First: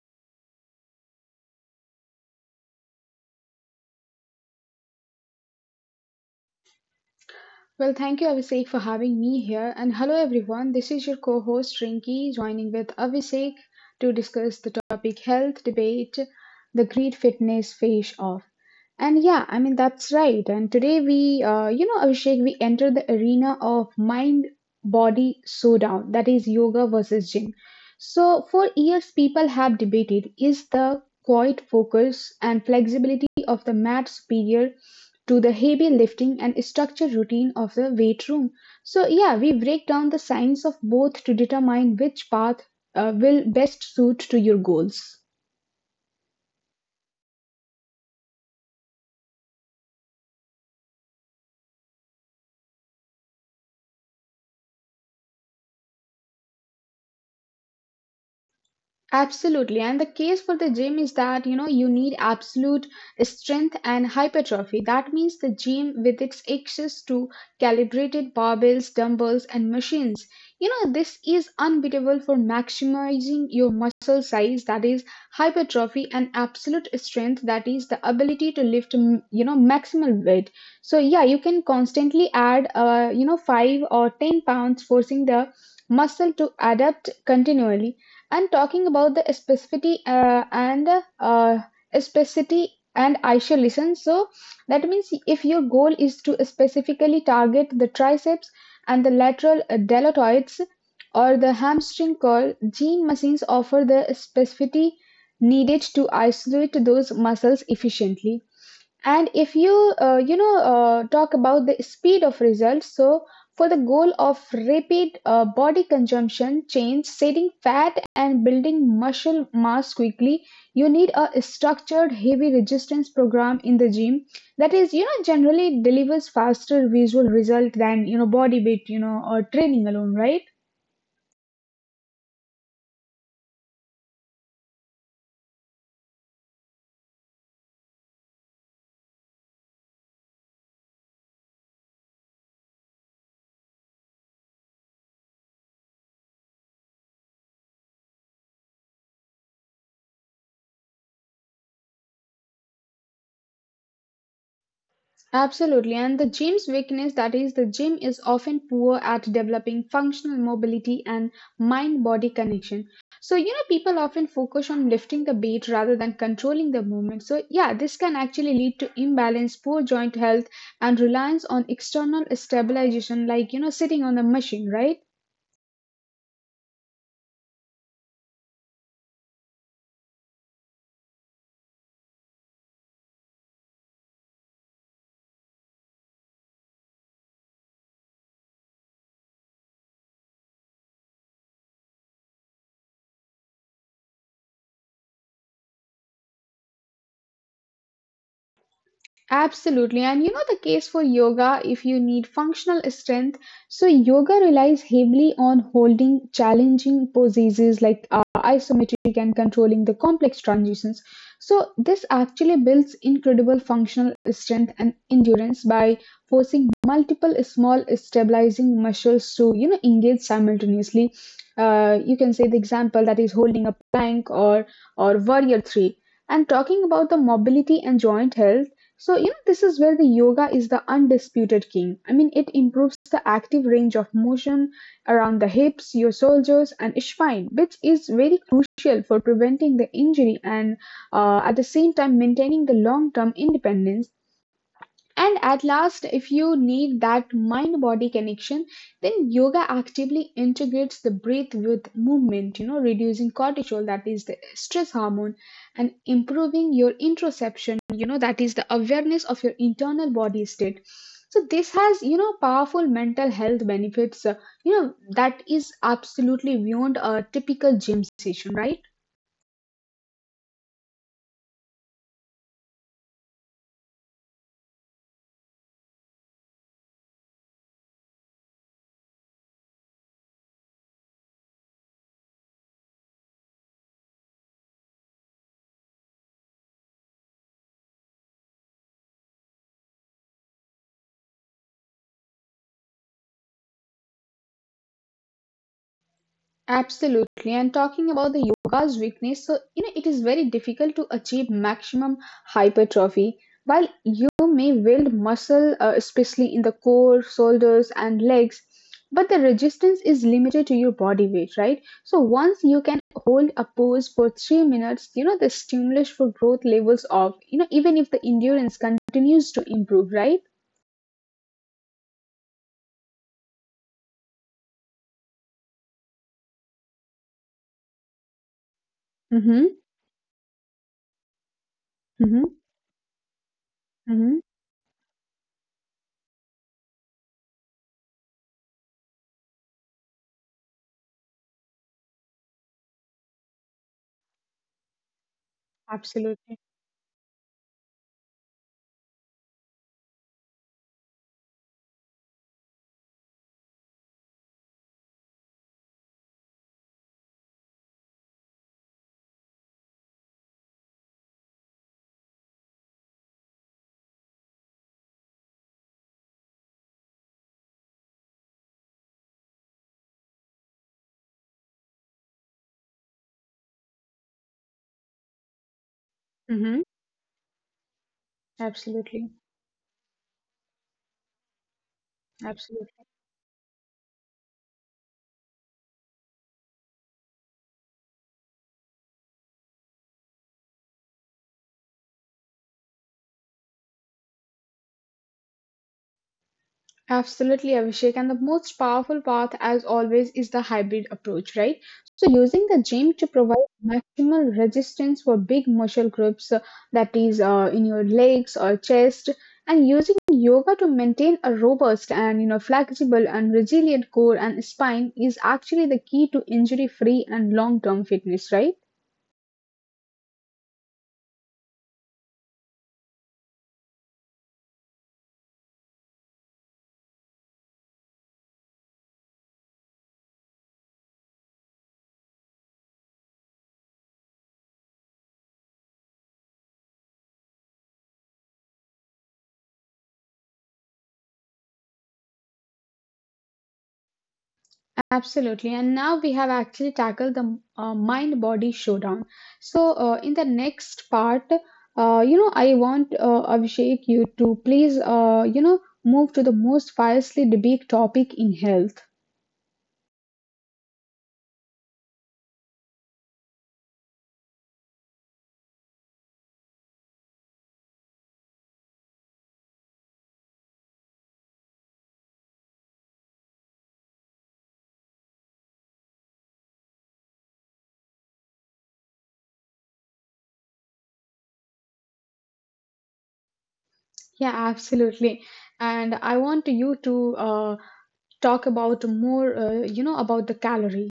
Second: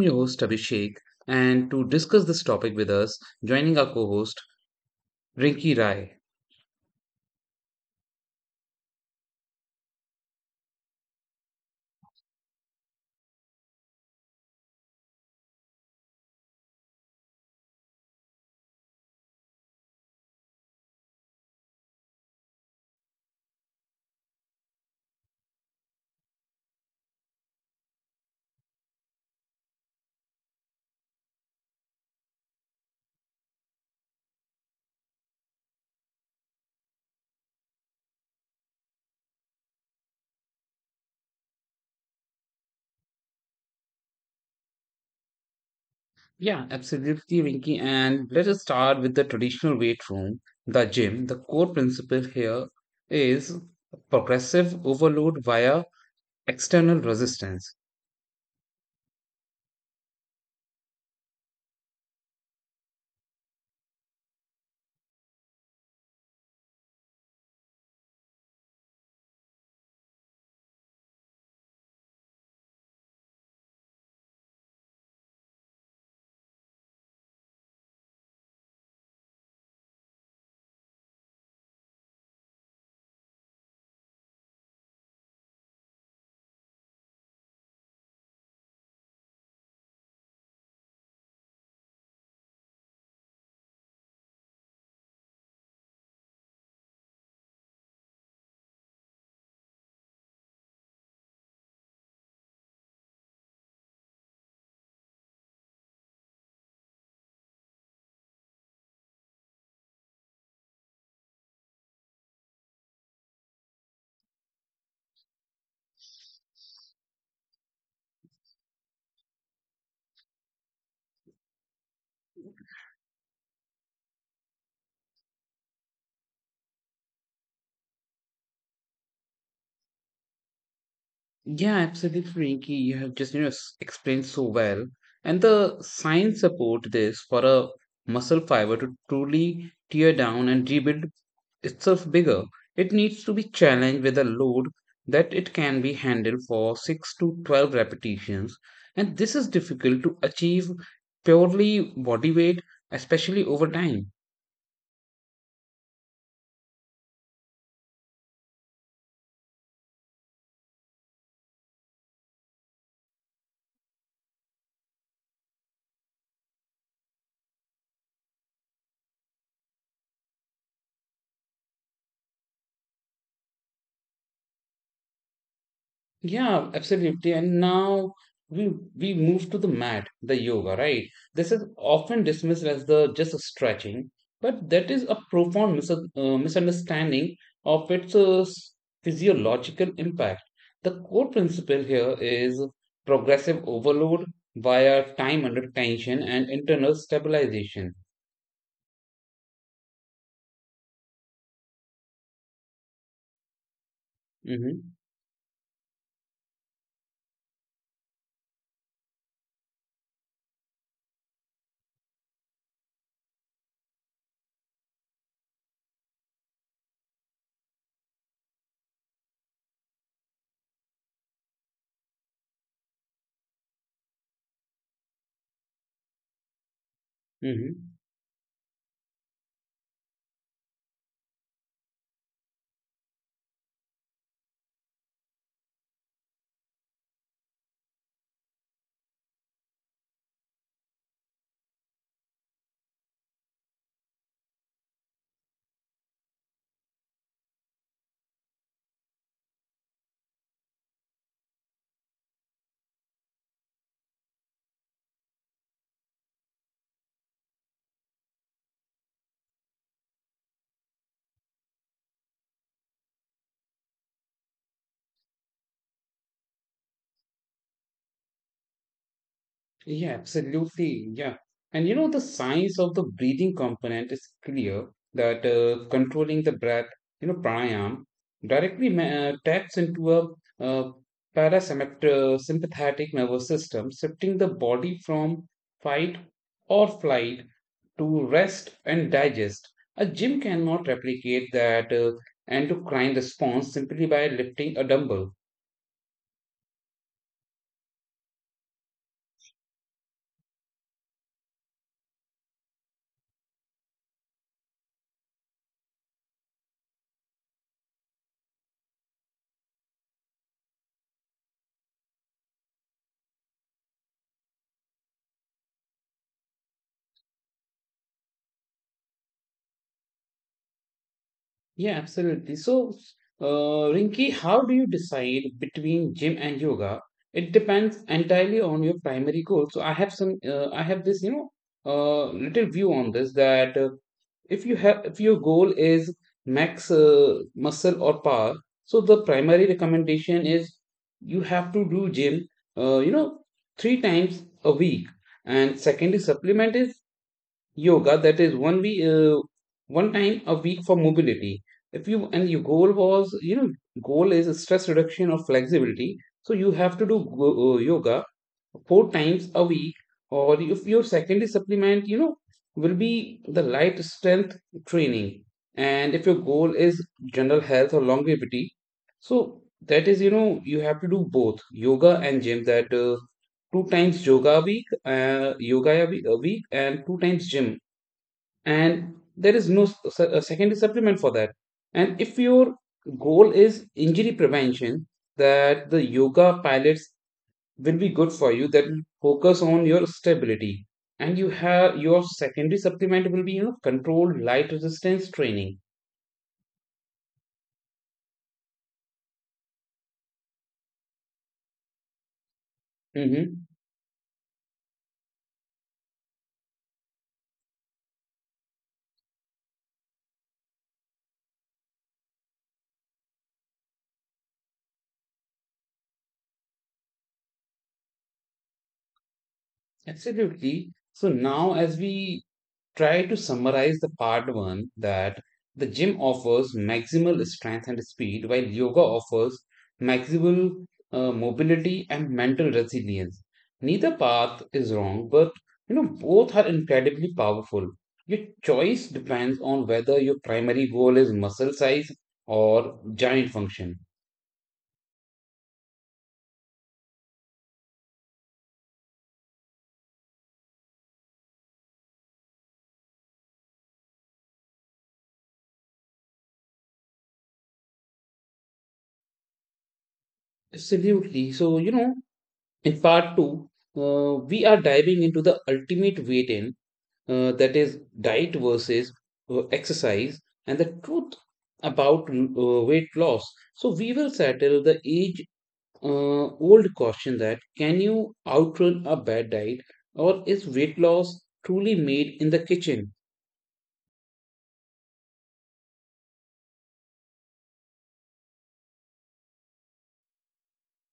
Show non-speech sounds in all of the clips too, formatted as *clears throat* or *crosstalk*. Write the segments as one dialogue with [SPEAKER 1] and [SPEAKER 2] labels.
[SPEAKER 1] your host, Abhishek, and to discuss this topic with us, joining our co host, Rinki Rai.
[SPEAKER 2] Well, thank you, Abhishek, for having me here. And hello, everyone. This is your co host, Rinki, joining with Abhishek to discuss the topic health debate, the great fitness face off. And, that's right. And today we, Abhishek, we enter the arena of mind body showdown, that is, yoga versus gym. So, for years, people have debated: is the quiet focus and flexibility of the mat superior to the heavy lifting and structure routine of the weight room? So, yeah, we break down the science of both to determine which path will best suit to your goals.
[SPEAKER 1] Yeah, absolutely, Rinky. And let us start with the traditional weight room, the gym. The core principle here is progressive overload via external resistance.
[SPEAKER 2] Absolutely. And the case for the gym is that, you know, you need absolute strength and hypertrophy. That means the gym with its access to calibrated barbells, dumbbells, and machines. You know, this is unbeatable for maximizing your muscle size, that is hypertrophy, and absolute strength, that is the ability to lift, you know, maximal weight. So, yeah, you can constantly add, five or 10 pounds, forcing the muscle to adapt continually, and talking about the specificity uh, specificity and isolation. So that means if your goal is to specifically target the triceps and the lateral deltoids or the hamstring curl, gene machines offer the specificity needed to isolate those muscles efficiently. And if you, talk about the speed of results, so for the goal of rapid body consumption change, setting fat and building muscle mass quickly, you need a structured heavy resistance program in the gym that is, you know, generally delivers faster visual result than, you know, body weight, you know, or training alone, right?
[SPEAKER 1] Yeah, absolutely, Rinky. You have just explained so well, and the science support this for a muscle fiber to truly tear down and rebuild itself bigger. It needs to be challenged with a load that it can be handled for 6 to 12 repetitions, and this is difficult to achieve purely body weight, especially over time.
[SPEAKER 2] Absolutely, and the gym's weakness, that is, the gym is often poor at developing functional mobility and mind body connection. So, you know, people often focus on lifting the weight rather than controlling the movement. So, yeah, this can actually lead to imbalance, poor joint health, and reliance on external stabilization, like, you know, sitting on the machine, right?
[SPEAKER 1] Yeah, absolutely. And now we we move to the mat, the yoga, right? This is often dismissed as the just a stretching, but that is a profound misunderstanding of its physiological impact. The core principle here is progressive overload via time under tension and internal stabilization.
[SPEAKER 2] Absolutely. And you know the case for yoga if you need functional strength. So, yoga
[SPEAKER 1] hmm
[SPEAKER 2] relies heavily on holding challenging poses like isometric and controlling the complex transitions. So, this actually builds incredible functional strength and endurance by forcing multiple small stabilizing muscles to, you know, engage simultaneously. You can say the example that is holding a plank or warrior three. And talking about the mobility
[SPEAKER 1] hmm
[SPEAKER 2] and joint health, so, you know, this is where the yoga is the undisputed king. I mean, it improves the active range of motion around the hips, your shoulders, and spine, which is very crucial for preventing the injury and at the same time maintaining the long term independence. And at last, if you need that mind body connection, then yoga actively integrates the breath with movement, you know, reducing cortisol, that is the stress hormone, and improving your interoception, you know, that is the awareness of your internal body state. So, this has, you know, powerful mental health benefits, you know, that is absolutely beyond a typical gym session, right?
[SPEAKER 1] Yeah, absolutely. Yeah. And you know, the science of the breathing component is clear that controlling the breath, you know, pranayam directly taps into a uh, parasympathetic nervous system, shifting the body from fight or flight to rest and digest. A gym cannot replicate that endocrine response simply by lifting a dumbbell.
[SPEAKER 2] Absolutely. And talking about the yoga's weakness, so you know it is very difficult to achieve maximum hypertrophy. While you may build muscle, especially in the core, shoulders, and legs, but the resistance is limited to your body weight, right? So once you can hold a pose for 3 minutes, you know the stimulus for growth levels off. You know even if the endurance continues to improve, right?
[SPEAKER 1] Yeah, absolutely. So, Rinki, how do you decide between gym and yoga? It depends entirely on your primary goal. So
[SPEAKER 2] Mm-hmm.
[SPEAKER 1] I have some, I have this, you know,
[SPEAKER 2] Mm-hmm.
[SPEAKER 1] little view on this that
[SPEAKER 2] Mm-hmm.
[SPEAKER 1] if you have, if your goal is max muscle or power, so the primary recommendation is you have to do gym, you know, 3 times a week. And secondary
[SPEAKER 2] Absolutely.
[SPEAKER 1] supplement is yoga, that is one time a week for mobility. If you and your goal was you know goal is stress reduction or flexibility, so you have to do yoga 4 times a week, or if your secondary supplement you know will be the light strength training. And if your goal is general health or longevity, so that is you know you have to do both yoga and gym, that 2 times yoga a week,
[SPEAKER 2] Mm-hmm.
[SPEAKER 1] and 2 times gym, and
[SPEAKER 2] Absolutely.
[SPEAKER 1] there is no secondary supplement for that. And if your
[SPEAKER 2] Absolutely.
[SPEAKER 1] goal is injury prevention, that the yoga pilates will be good for you, that focus on your stability, and you have your secondary supplement will be you know controlled light resistance training.
[SPEAKER 2] Absolutely, Abhishek. And the most powerful path, as always, is the hybrid approach, right? So, using the gym to
[SPEAKER 1] hmm
[SPEAKER 2] provide maximal resistance for big muscle groups, that is, in your legs or chest, and using yoga to maintain a robust and you know flexible and resilient core and spine is actually the key to injury-free and long-term fitness, right?
[SPEAKER 1] Absolutely. So now as we try to summarize the part one, that the gym offers maximal strength and speed, while yoga offers maximal mobility and mental resilience. Neither path is wrong, but you know both are incredibly powerful. Your choice depends on whether your primary goal is muscle size or giant function.
[SPEAKER 2] Absolutely. And now we have actually tackled the mind body showdown. So, in the next part, you know, I want Abhishek you to please, you know, move to the most fiercely debated topic in health.
[SPEAKER 1] Absolutely. So you know, in part two, we are diving into the ultimate weight in that is diet versus exercise and the truth about weight loss. So we will settle the age uh, old question, that can you outrun a bad diet, or is weight loss truly made in the kitchen?
[SPEAKER 2] Yeah, absolutely. And I want you to talk about more, you know, about the calories.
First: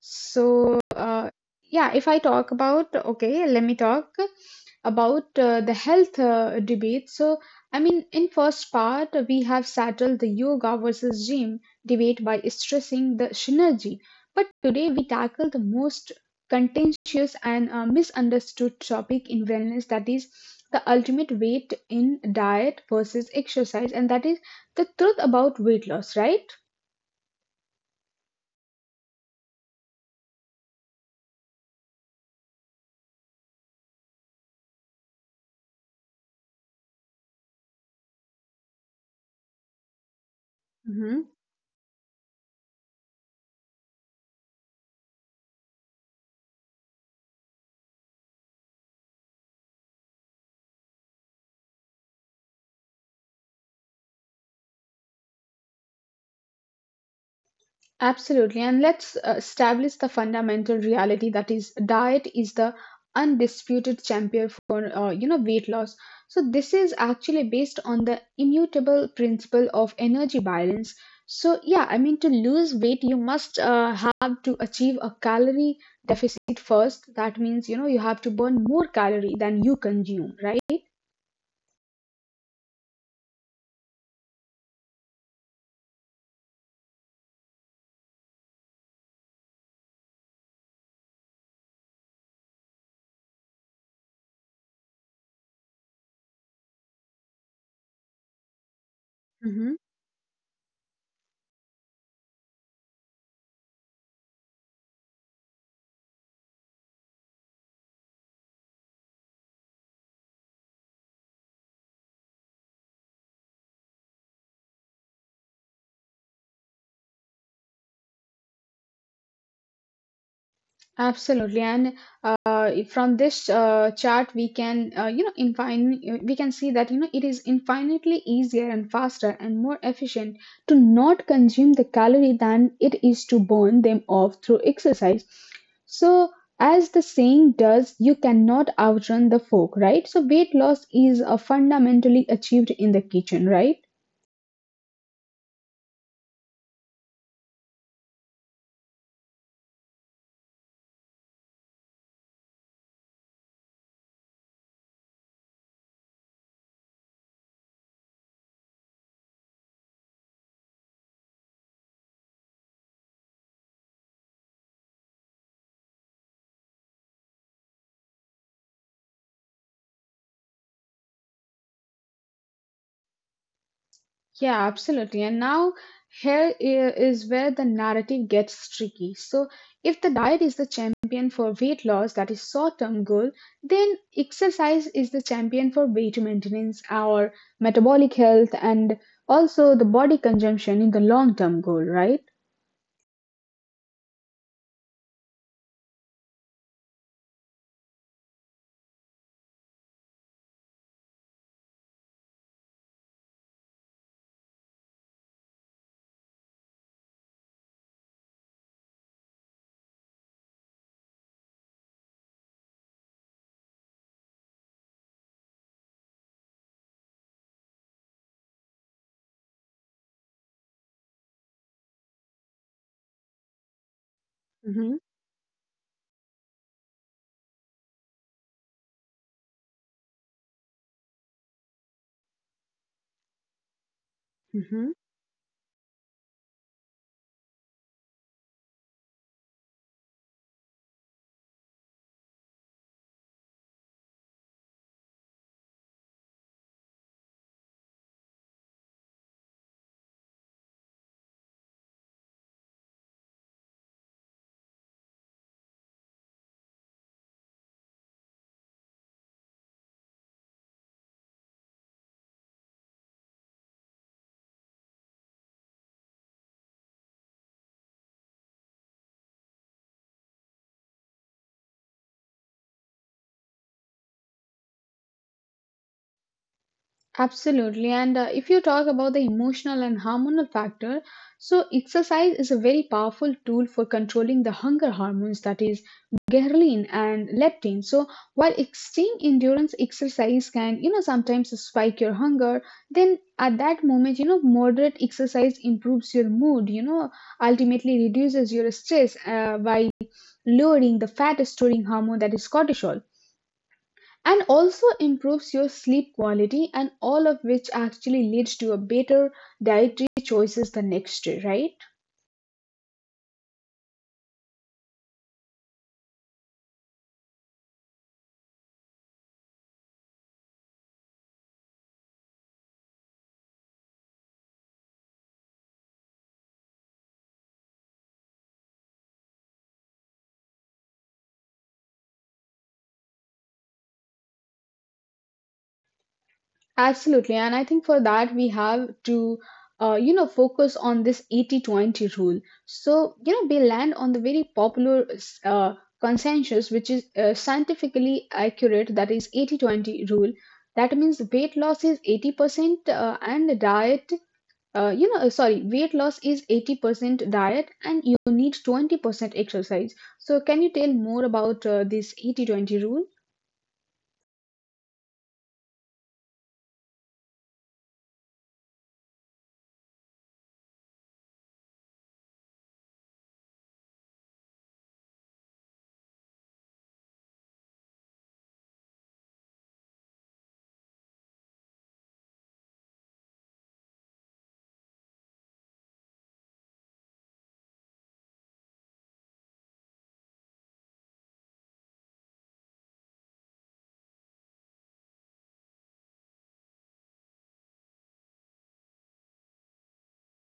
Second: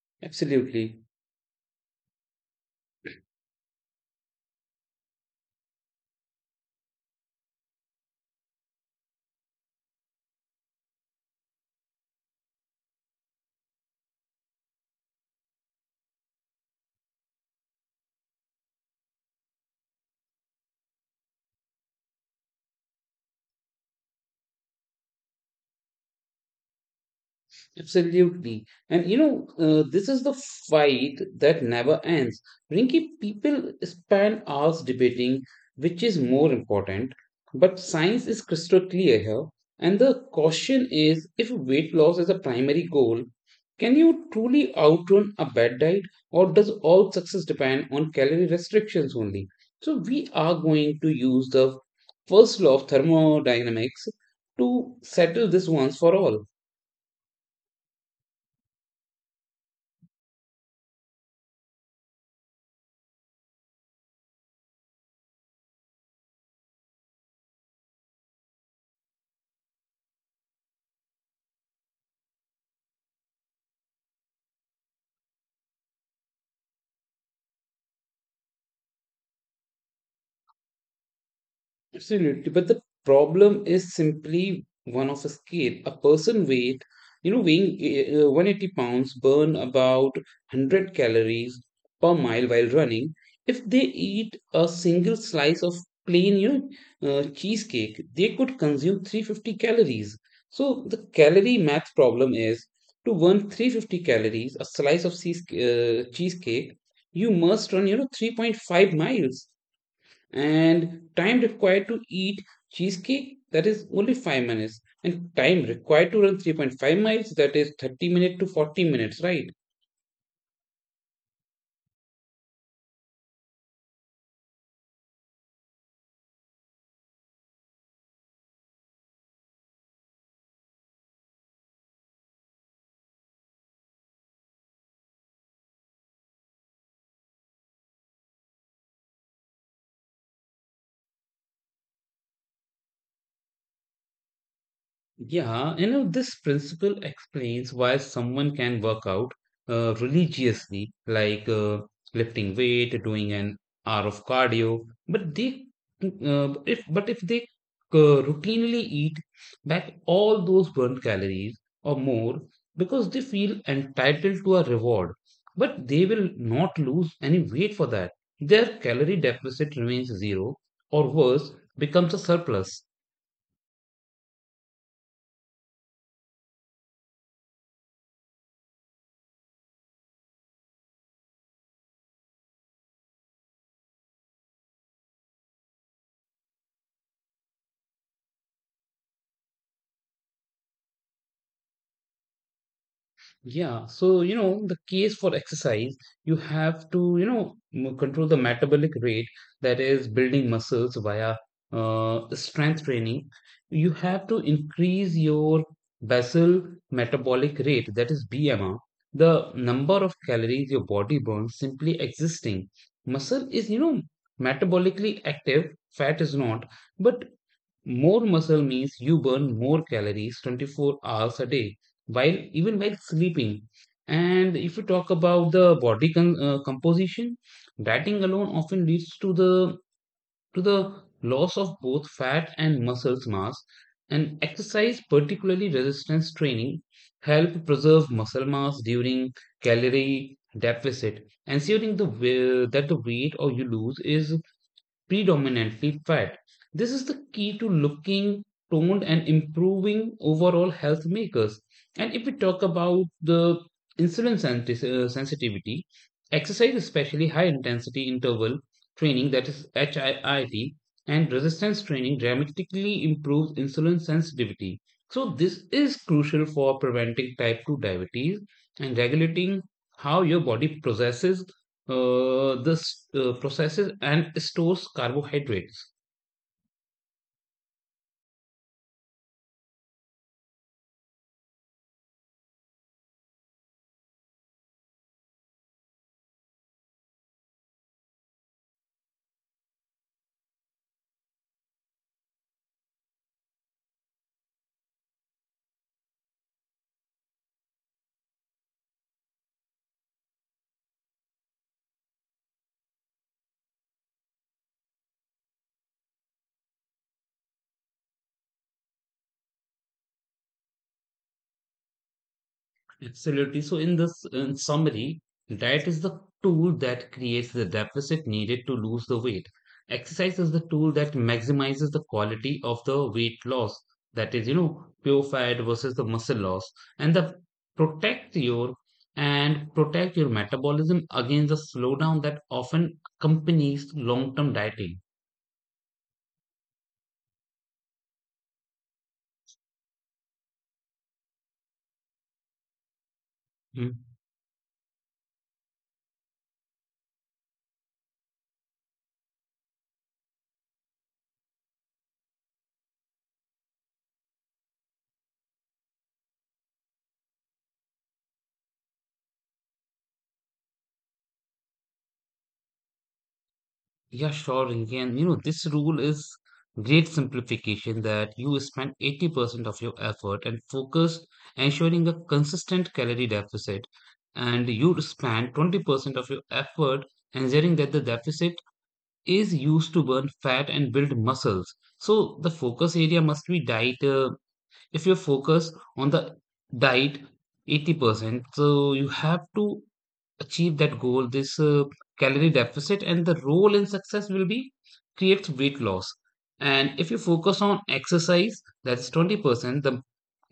[SPEAKER 2] So,
[SPEAKER 1] Absolutely.
[SPEAKER 2] yeah, if I talk about, okay, let me talk about the health debate. So, I mean, in first part, we have settled the yoga versus gym debate by stressing the synergy. But today we tackle the most contentious and misunderstood topic in wellness, that is the ultimate weight in diet versus exercise, and that is the truth about weight loss, right?
[SPEAKER 1] Absolutely. And you know, this is the fight that never ends. Rinky, people spend hours debating which is more important, but science is crystal clear here. And the question is, if weight loss is a primary goal, can you truly outrun a bad diet, or does all success depend on calorie restrictions only? So we are going to use the first law of thermodynamics to settle this once for all.
[SPEAKER 2] Absolutely. And let's establish the fundamental reality that is diet is the undisputed champion for you know weight loss. So this is actually based on the immutable principle of energy balance. So yeah, I mean to lose weight you must have to achieve a calorie deficit first. That means you know you have to burn more calorie than you consume, right?
[SPEAKER 1] Absolutely, but the problem is simply one of a scale. A person weight, you know, weighing 180 pounds burn about 100 calories per mile while running. If they eat a single slice of plain, you know, cheesecake, they could consume 350 calories. So the calorie math problem is, to burn 350 calories, a slice of cheesecake, you must run, you know, 3.5 miles, and time required to eat cheesecake that is only 5 minutes, and time required to run 3.5 miles that is 30 minutes to 40 minutes, right?
[SPEAKER 2] Absolutely, and from this chart we can, we can see that you know it is infinitely easier and faster and more efficient to not consume the calorie than it is to burn them off through exercise. So, as the saying does, you cannot outrun the fork, right? So, weight loss is fundamentally achieved in the kitchen, right?
[SPEAKER 1] Yeah, you know, this principle explains why someone can work out religiously, like lifting weight, doing an hour of cardio, but they but if they routinely eat back all those burnt calories or more because they feel entitled to a reward, but they will not lose any weight for that. Their calorie deficit remains zero, or worse, becomes a surplus.
[SPEAKER 2] Yeah, absolutely. And now is where the narrative gets tricky. So, if the diet is the champion for weight loss, that is short-term goal, then exercise is the champion for weight maintenance or metabolic health and also the body consumption in the long-term goal, right?
[SPEAKER 1] Yeah, so you know, the case for exercise, you have to, you know, control the metabolic rate, that is building muscles via strength training. You have to increase your basal metabolic rate, that is BMR, the number of calories your body burns simply existing. Muscle is, you know, metabolically active, fat is not, but more muscle means you burn more calories 24 hours a day, while even while sleeping. And if you
[SPEAKER 2] Mm-hmm.
[SPEAKER 1] talk about the composition, dieting alone often leads to the loss of both fat and muscles mass. And exercise, particularly resistance training, help preserve muscle mass during calorie deficit, ensuring that the weight or you lose is predominantly fat. This is the key to looking toned and improving overall health makers. And if we talk about the insulin sensitivity, exercise, especially high intensity interval training, that is HIIT, and resistance training dramatically improves insulin sensitivity. So this is crucial for preventing type 2 diabetes and regulating how your body processes and stores carbohydrates.
[SPEAKER 2] Absolutely. And if you talk about the emotional and hormonal factor, so exercise is a very powerful tool for controlling the hunger hormones, that is, ghrelin and leptin. So while extreme endurance exercise can, you know, sometimes spike your hunger, then at that moment, you know, moderate exercise improves your mood, you know, ultimately reduces your stress by lowering the fat storing hormone that is cortisol and also improves your sleep quality, and all of which actually leads to a better dietary choices the next day, right?
[SPEAKER 1] Absolutely. So, in summary, diet is the tool that creates the deficit needed to lose the weight. Exercise is the tool that maximizes the quality of the weight loss. That is, you know, pure fat versus the muscle loss, and the protect your and protect your metabolism against the slowdown that often accompanies long-term dieting.
[SPEAKER 2] Absolutely. And I think for that, we have to, you know, focus on this 80-20 rule. So, you know, we land
[SPEAKER 1] Hmm.
[SPEAKER 2] on the very popular uh, consensus, which is scientifically accurate, that is 80-20 rule. That means weight loss is 80% and the diet you know, sorry, weight loss is 80% diet and you need 20% exercise. So, can you tell more about this 80-20 rule?
[SPEAKER 1] Yeah, sure, Rinki. And you know, this rule is great simplification, that you spend 80% of your effort and focus ensuring a consistent calorie deficit, and you spend 20% of your effort ensuring that the deficit is used to burn fat and build muscles. So the focus area must be diet. If you focus on the diet 80%, so you have to achieve that goal, this calorie deficit, and the role in success will be creates weight loss. And if you focus on exercise, that's 20%, the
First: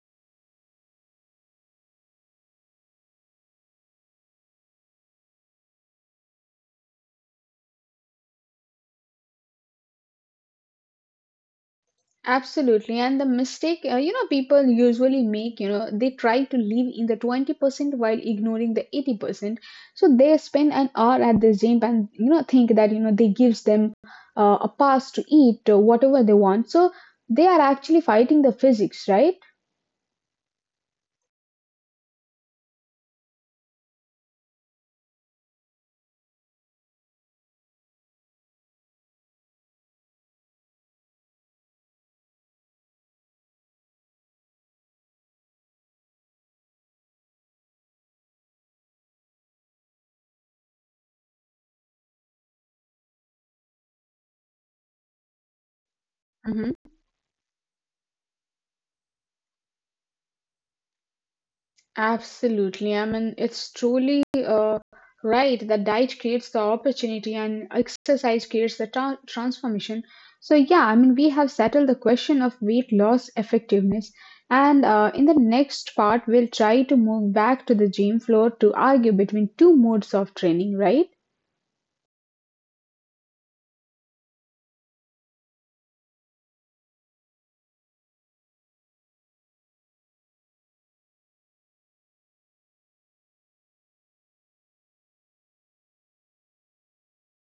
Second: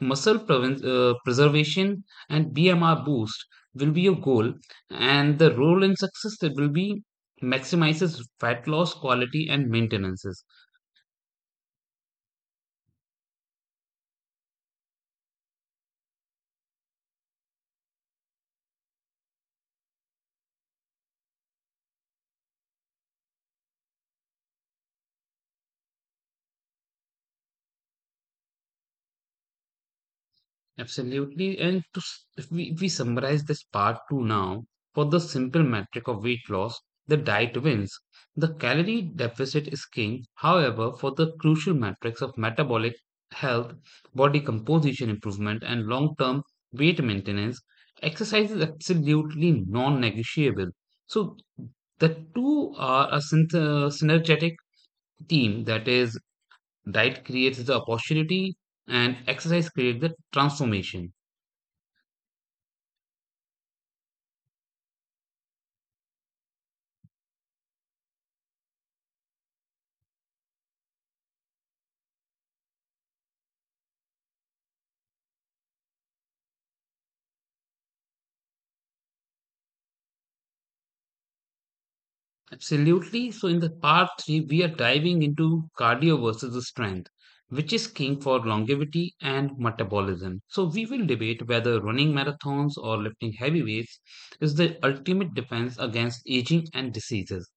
[SPEAKER 1] preservation and BMR boost will be your goal. And the role in success that will be maximizes fat loss, quality, and maintenances.
[SPEAKER 2] Absolutely. And the mistake, you know, people usually make, you know, they try to live in the 20% while ignoring the 80%. So, they spend an hour at the gym and, you know, think that, you know, they gives them a pass to eat whatever they want. So, they are actually fighting the physics, right?
[SPEAKER 1] Absolutely. And to, if we summarize this part two now, for the simple metric of weight loss, the diet wins. The calorie deficit is king. However, for the crucial metrics of metabolic health, body composition improvement, and long term weight maintenance, exercise is absolutely non negotiable. So the two are a synergetic team, that is, diet creates the opportunity and exercise creates the transformation.
[SPEAKER 2] Absolutely. I mean, it's truly right that diet creates the opportunity and exercise creates the transformation. So, yeah, I mean, we have settled the question of weight loss effectiveness. And in the next part, we'll try to move back to the gym floor to argue between two modes of training, right?
[SPEAKER 1] Absolutely. So, in the part three, we are diving into cardio versus strength, which is king for longevity and metabolism. So we will debate whether running marathons or lifting heavy weights is the ultimate defense against aging and diseases.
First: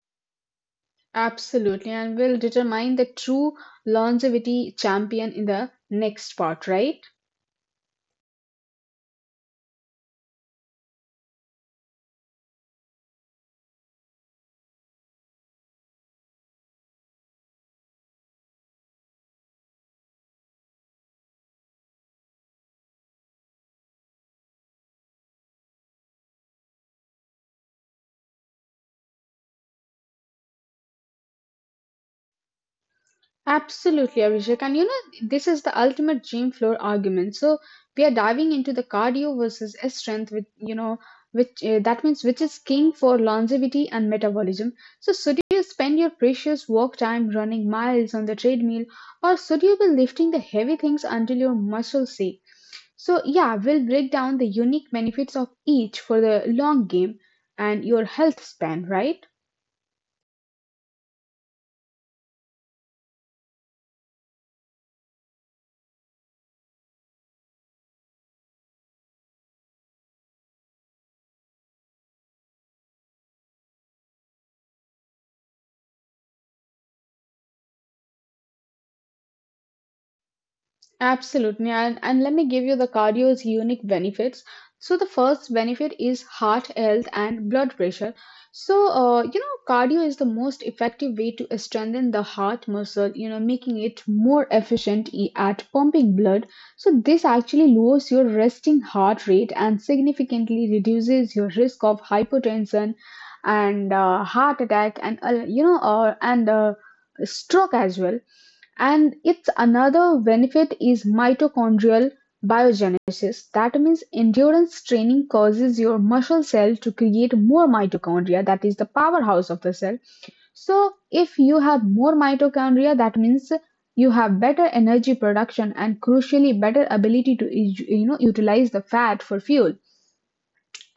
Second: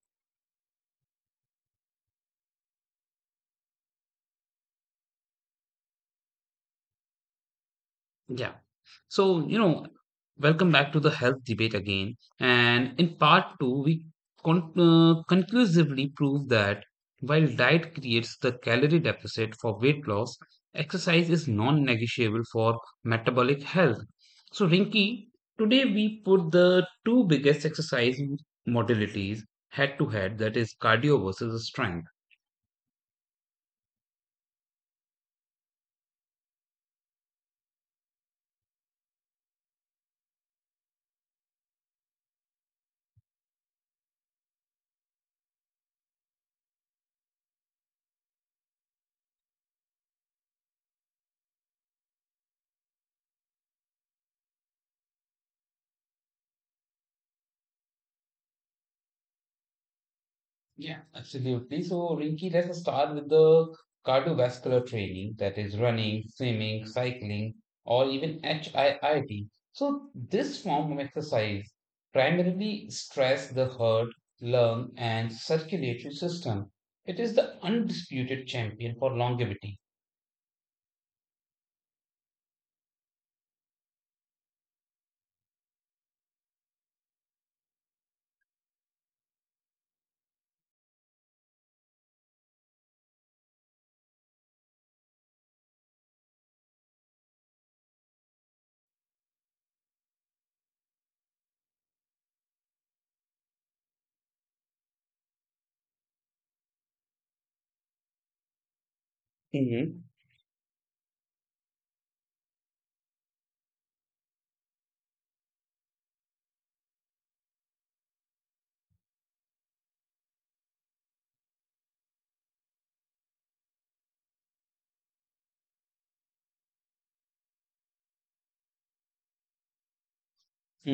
[SPEAKER 2] Absolutely. And we'll determine the true longevity champion in the next part, right?
[SPEAKER 1] Yeah. So, you know, welcome back to the health debate again. And in part two, we conclusively prove that while diet creates the calorie deficit for weight loss, exercise is non negotiable for metabolic health. So, Rinki, today we put the two biggest exercise modalities head to head, that is, cardio versus strength.
[SPEAKER 2] Absolutely, Abhishek. And you know, this is the ultimate gym floor argument. So we are diving into the cardio versus strength with, you know, which that means which is king for longevity and metabolism. So should you spend your precious work time running miles on the treadmill, or should you be lifting the heavy things until your muscles ache? So yeah, we'll break down the unique benefits of each for the long game and your health span, right?
[SPEAKER 1] Yeah, absolutely. So, Rinki, let's start with the cardiovascular training, that is running, swimming, cycling, or even HIIT. So this form of exercise primarily stress the heart, lung, and circulatory system. It is the undisputed champion for longevity.
[SPEAKER 2] Absolutely. And let me give you the cardio's unique benefits. So, the first benefit is heart health and blood pressure. So, you know, cardio is the most effective way to strengthen the heart muscle, you know, making it more efficient at pumping blood. So, this actually lowers your resting heart rate and significantly reduces your risk of hypertension and heart attack, and, stroke as well. And its
[SPEAKER 1] Mm-hmm.
[SPEAKER 2] another benefit is mitochondrial biogenesis. That means endurance training causes your muscle cell to create more mitochondria, that is the powerhouse of the cell. So, if you have more mitochondria, that means you have better energy production and crucially better ability to you know utilize the fat for fuel.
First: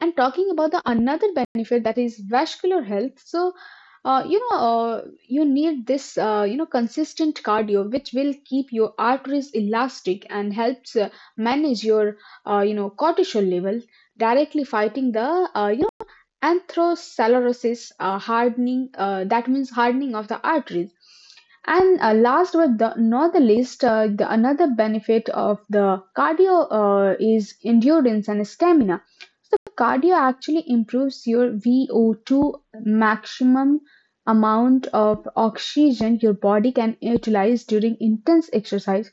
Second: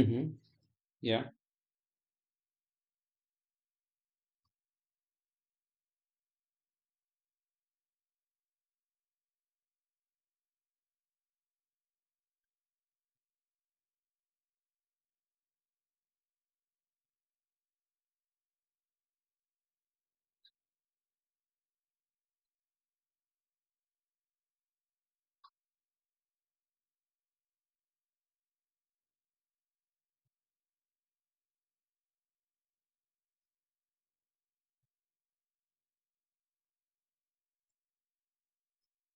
[SPEAKER 2] And talking about the
[SPEAKER 1] Yeah.
[SPEAKER 2] another benefit that is vascular health. So, uh, you know, uh, you need this, consistent cardio, which will keep your arteries elastic and helps manage your, cortisol level, directly fighting the, atherosclerosis, hardening. That means hardening of the arteries. And last but not the least, another benefit of the cardio is endurance and stamina. Cardio actually improves your VO2 maximum amount of oxygen your body can utilize during intense exercise.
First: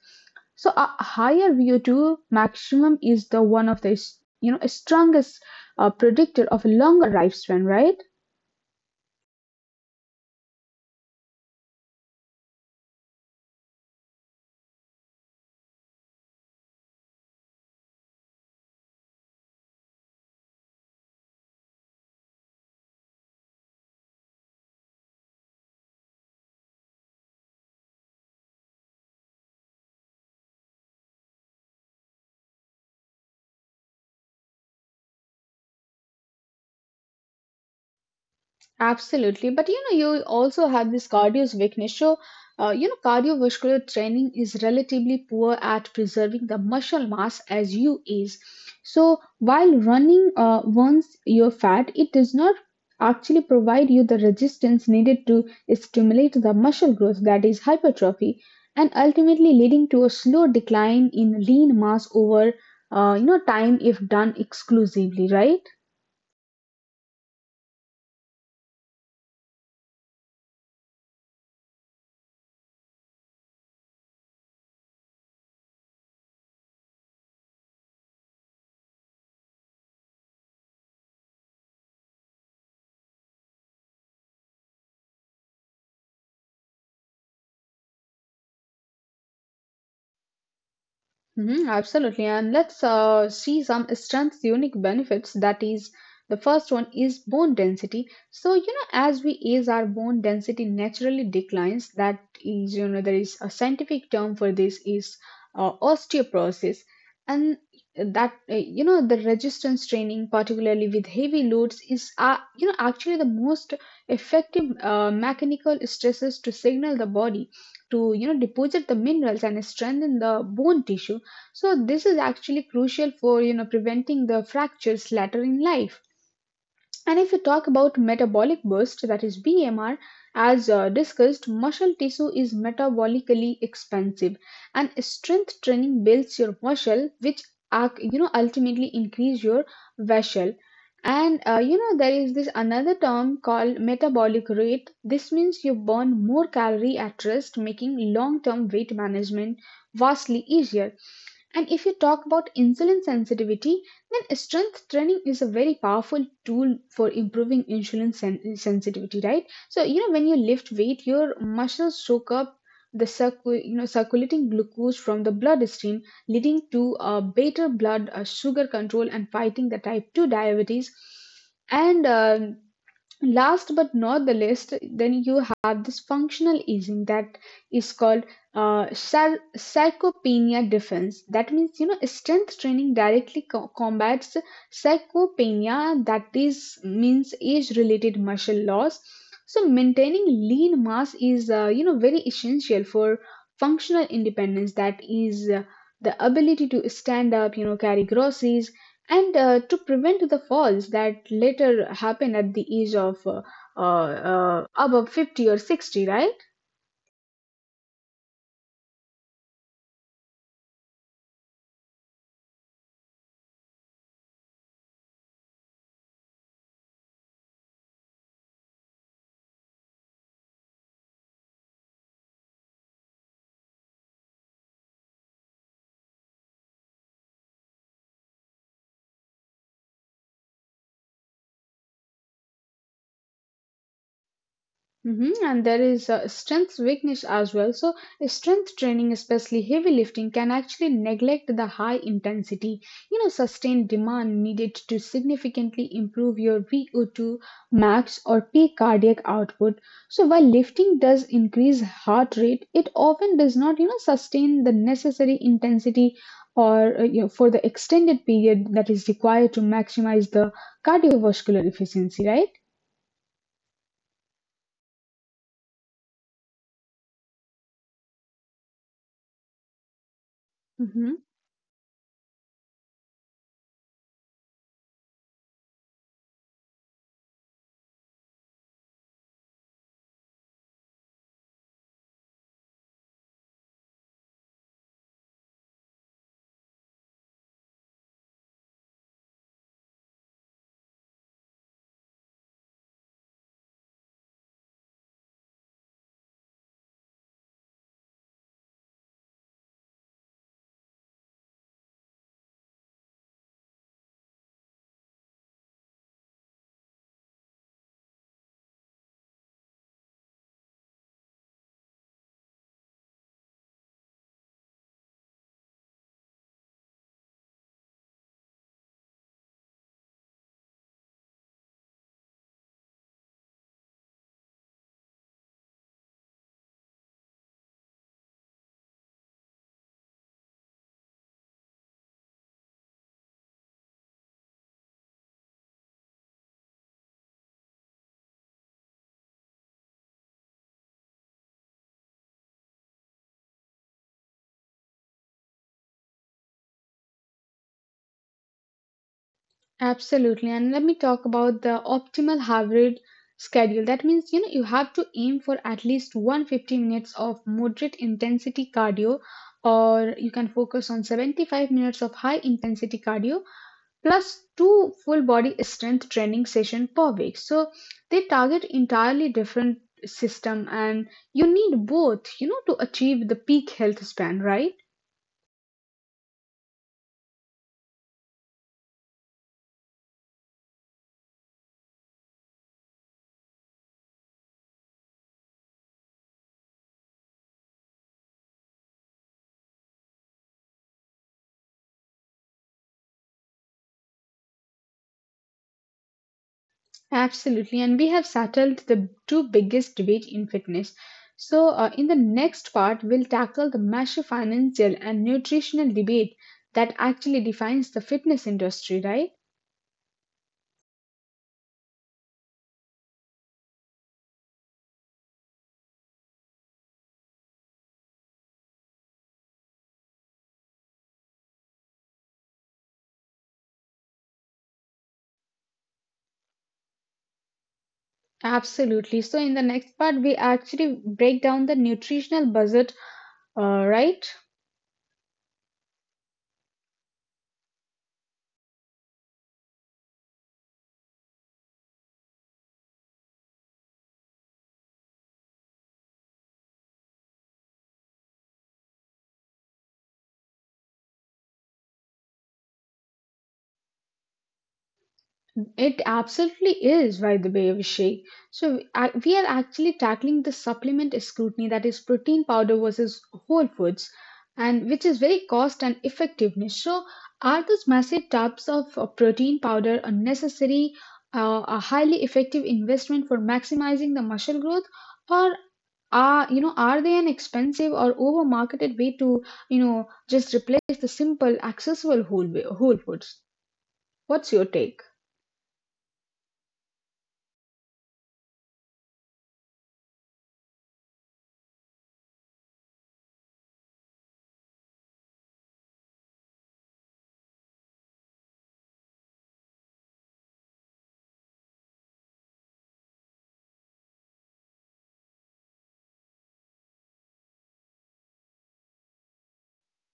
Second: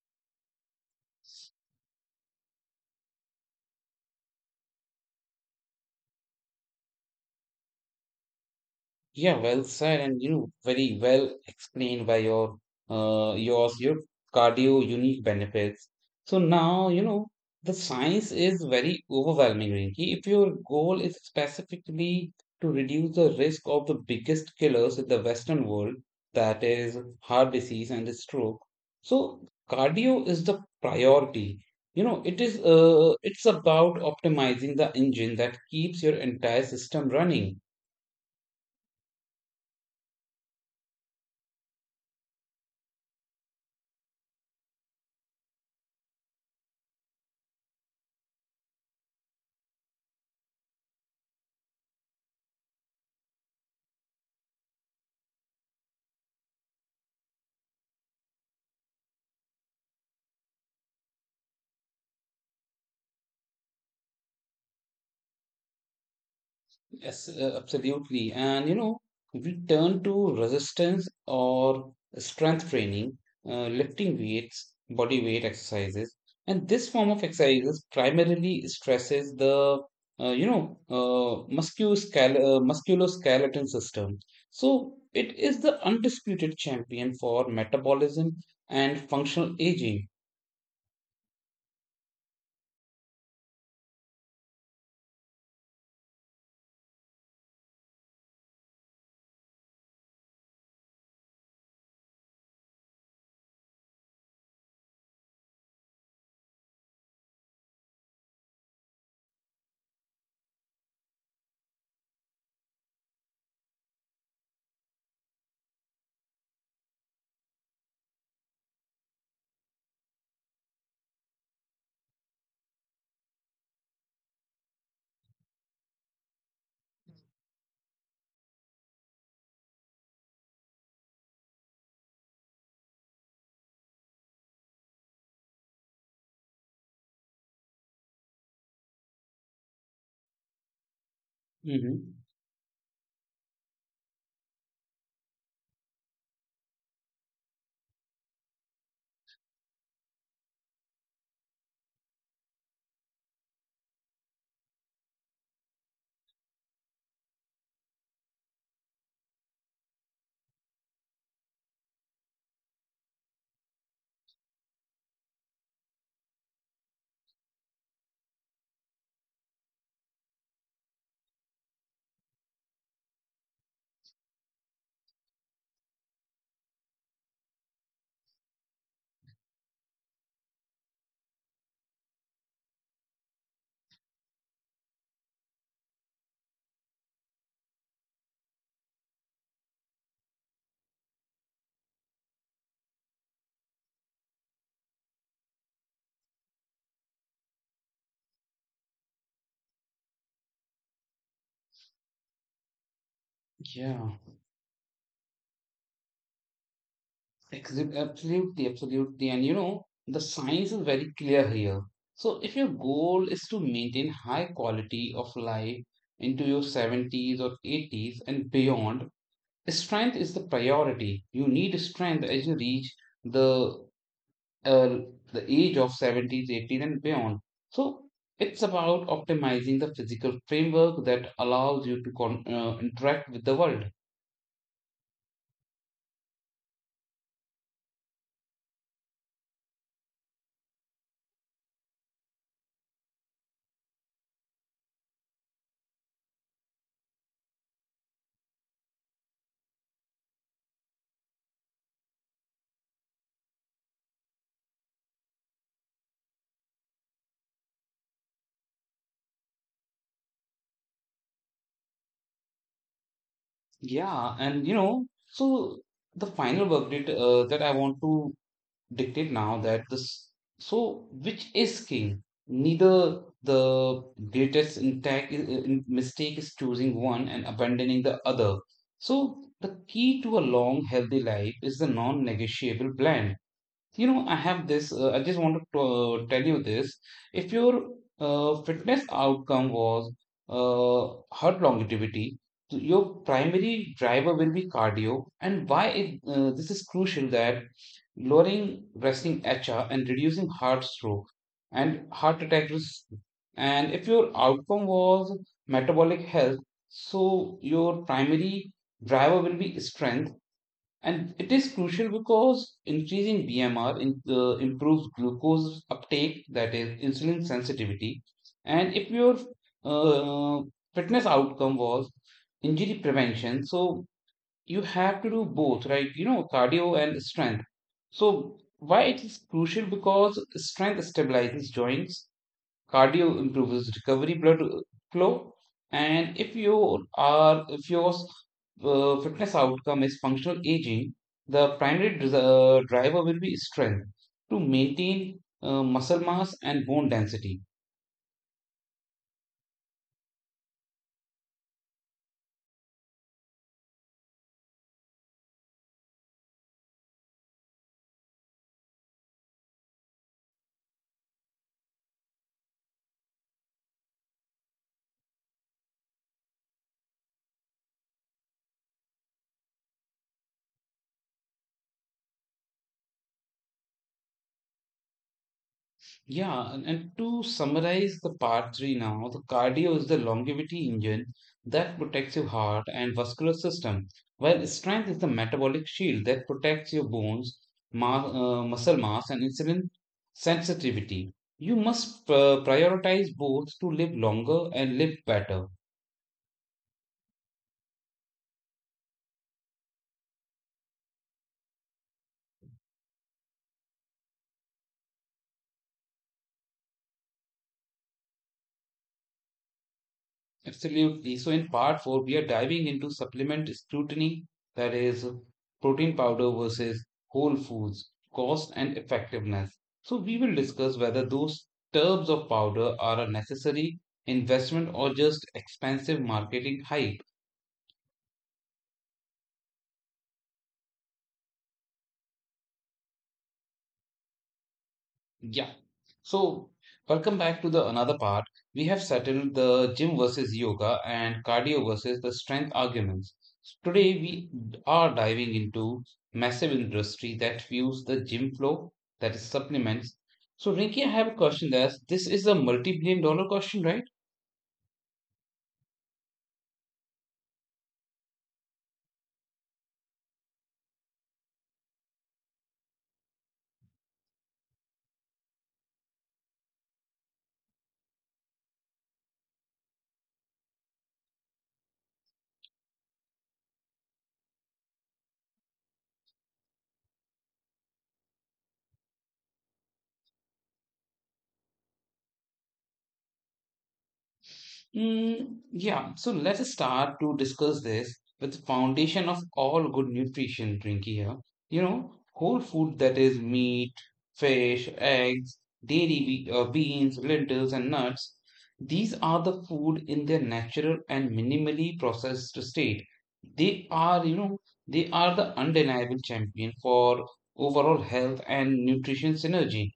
[SPEAKER 2] So a higher VO2 maximum is the one of the strongest predictor of a longer lifespan, right?
[SPEAKER 1] Yeah, well said, and you know, very well explained by your your cardio unique benefits. So now, you know, the science is very overwhelming, Rinki. If your goal is specifically to reduce the risk of the biggest killers in the Western world, that is heart disease and stroke, so cardio is the priority. You know, it's about optimizing the engine that keeps your entire system running.
[SPEAKER 2] Absolutely, but you know, you also have this cardio's weakness. So, cardiovascular training is relatively poor at preserving the muscle mass as you age. So, while running burns your fat, it does not actually provide you the resistance needed to stimulate the muscle growth, that is hypertrophy, and ultimately leading to a slow decline in lean mass over, time if done exclusively, right?
[SPEAKER 1] Yes, absolutely. And you know, we turn to resistance or strength training, lifting weights, body weight exercises, and this form of exercises primarily stresses the you know musculoscal musculoskeleton system. So it is the undisputed champion for metabolism and functional aging.
[SPEAKER 2] Mhm, absolutely. And let's see some strengths, unique benefits. That is, the first one is bone density. So, you know, as we age, our bone density naturally declines. That is, you know, there is a scientific term for this is osteoporosis. And that, the resistance training, particularly with heavy loads, is, actually the most effective mechanical stresses to signal the body to, you know, deposit the minerals and strengthen the bone tissue. So this is actually crucial for you know preventing the fractures later in life. And if you talk about metabolic burst, that is BMR, as discussed, muscle tissue is metabolically expansive, and strength training builds your muscle, which are, you know ultimately increase your vessel. And you know
[SPEAKER 1] hmm
[SPEAKER 2] there is this another term called metabolic rate. This means you burn more calorie at rest, making long-term weight management vastly easier. And if you talk about insulin sensitivity, then strength training is a very powerful tool for improving sensitivity, right? So you know when you lift weight, your muscles soak up you know circulating glucose from the bloodstream, leading to a better blood sugar control and fighting the type two diabetes. And last but not the least, then you have this functional aging that is called psychopenia defense. That means you know strength training directly combats psychopenia that is means age related muscle loss. So maintaining lean mass is very essential for functional independence that is the ability to stand up, you know, carry groceries and to prevent the falls that later happen at the age of
[SPEAKER 1] Yeah.
[SPEAKER 2] above 50 or 60, right?
[SPEAKER 1] Absolutely, absolutely. And you know, the science is very clear here. So, if your goal is to maintain high quality of life into your 70s or 80s and beyond, strength is the priority. You need strength as you reach the uh, the age of 70s, 80s, and beyond. So, it's about optimizing the physical framework that allows you to interact with the world.
[SPEAKER 2] Hmm. And there is strength weakness as well. So, strength training, especially heavy lifting, can actually neglect the high intensity, you know, sustained demand needed to significantly improve your VO2 max or peak cardiac output. So, while lifting does increase heart rate, it often does not, you know, sustain the necessary intensity or for the extended period that is required to maximize the cardiovascular efficiency, right?
[SPEAKER 1] Yeah, and so the final verb that I want to dictate now that this so which is king? Neither the greatest intact mistake is choosing one and abandoning the other. So the key to a long, healthy life is the non-negotiable blend. I have I just wanted to tell you this. If your fitness outcome was heart longevity, so your primary driver will be cardio. And why this is crucial that lowering resting HR and reducing heart stroke and heart attack risk. And if your outcome was metabolic health, so your primary driver will be strength and it is crucial because increasing BMR improves glucose uptake, that is insulin sensitivity. And if your uh, fitness outcome was injury prevention, so you have to do both, right? Cardio and strength. So why it is crucial: because strength stabilizes joints, cardio improves recovery blood flow. And if you are if your fitness outcome is functional aging, the primary driver will be strength to maintain muscle mass and bone density.
[SPEAKER 2] Absolutely. And let me talk about the optimal hybrid schedule. That means, you know, you have to aim for at least 150 minutes of moderate intensity cardio, or you can focus on 75 minutes of high intensity cardio plus two full body strength training session per week. So they target entirely different system and you need both, you know, to achieve the peak health span, right?
[SPEAKER 1] Yeah, and to summarize the part three now, the cardio is the longevity engine that protects your heart and vascular system, while strength is the metabolic shield that protects your bones, ma muscle mass, and insulin sensitivity. You must prioritize both to live longer and live better.
[SPEAKER 2] Absolutely, and we have settled the two biggest debate in fitness. So, in the next part, we'll tackle the massive financial and nutritional debate that actually defines the fitness industry, right?
[SPEAKER 1] Absolutely. So, in part four, we are diving into supplement scrutiny, that is, protein powder versus whole foods, cost and effectiveness. So, we will discuss whether those tubs of powder are a necessary investment or just expensive marketing hype.
[SPEAKER 2] Absolutely. So, in the next part, we actually break down the nutritional budget, right?
[SPEAKER 1] Yeah. So, welcome back to the another part. We have settled the gym versus yoga and cardio versus the strength arguments. Today we are diving into massive industry that fuels the gym flow, that is supplements. So, Rinki, I have a question that's this is a multi-billion dollar question, right?
[SPEAKER 2] It absolutely is, by the way, Vishay. So we are actually tackling the supplement scrutiny that is protein powder versus whole foods, and which is very cost and effectiveness. So are those massive tubs of protein powder a necessary, a highly effective investment for maximizing the muscle growth, or are you know are they an expensive or over marketed way to you know just replace the simple, accessible whole foods? What's your take?
[SPEAKER 1] Mm, yeah, so let us start to discuss this with the foundation of all good nutrition drink here. Whole food, that is meat, fish, eggs, dairy, beans, lentils, and nuts. These are the food in their natural and minimally processed state. They are, you know, they are the undeniable champion for overall health and nutrition synergy.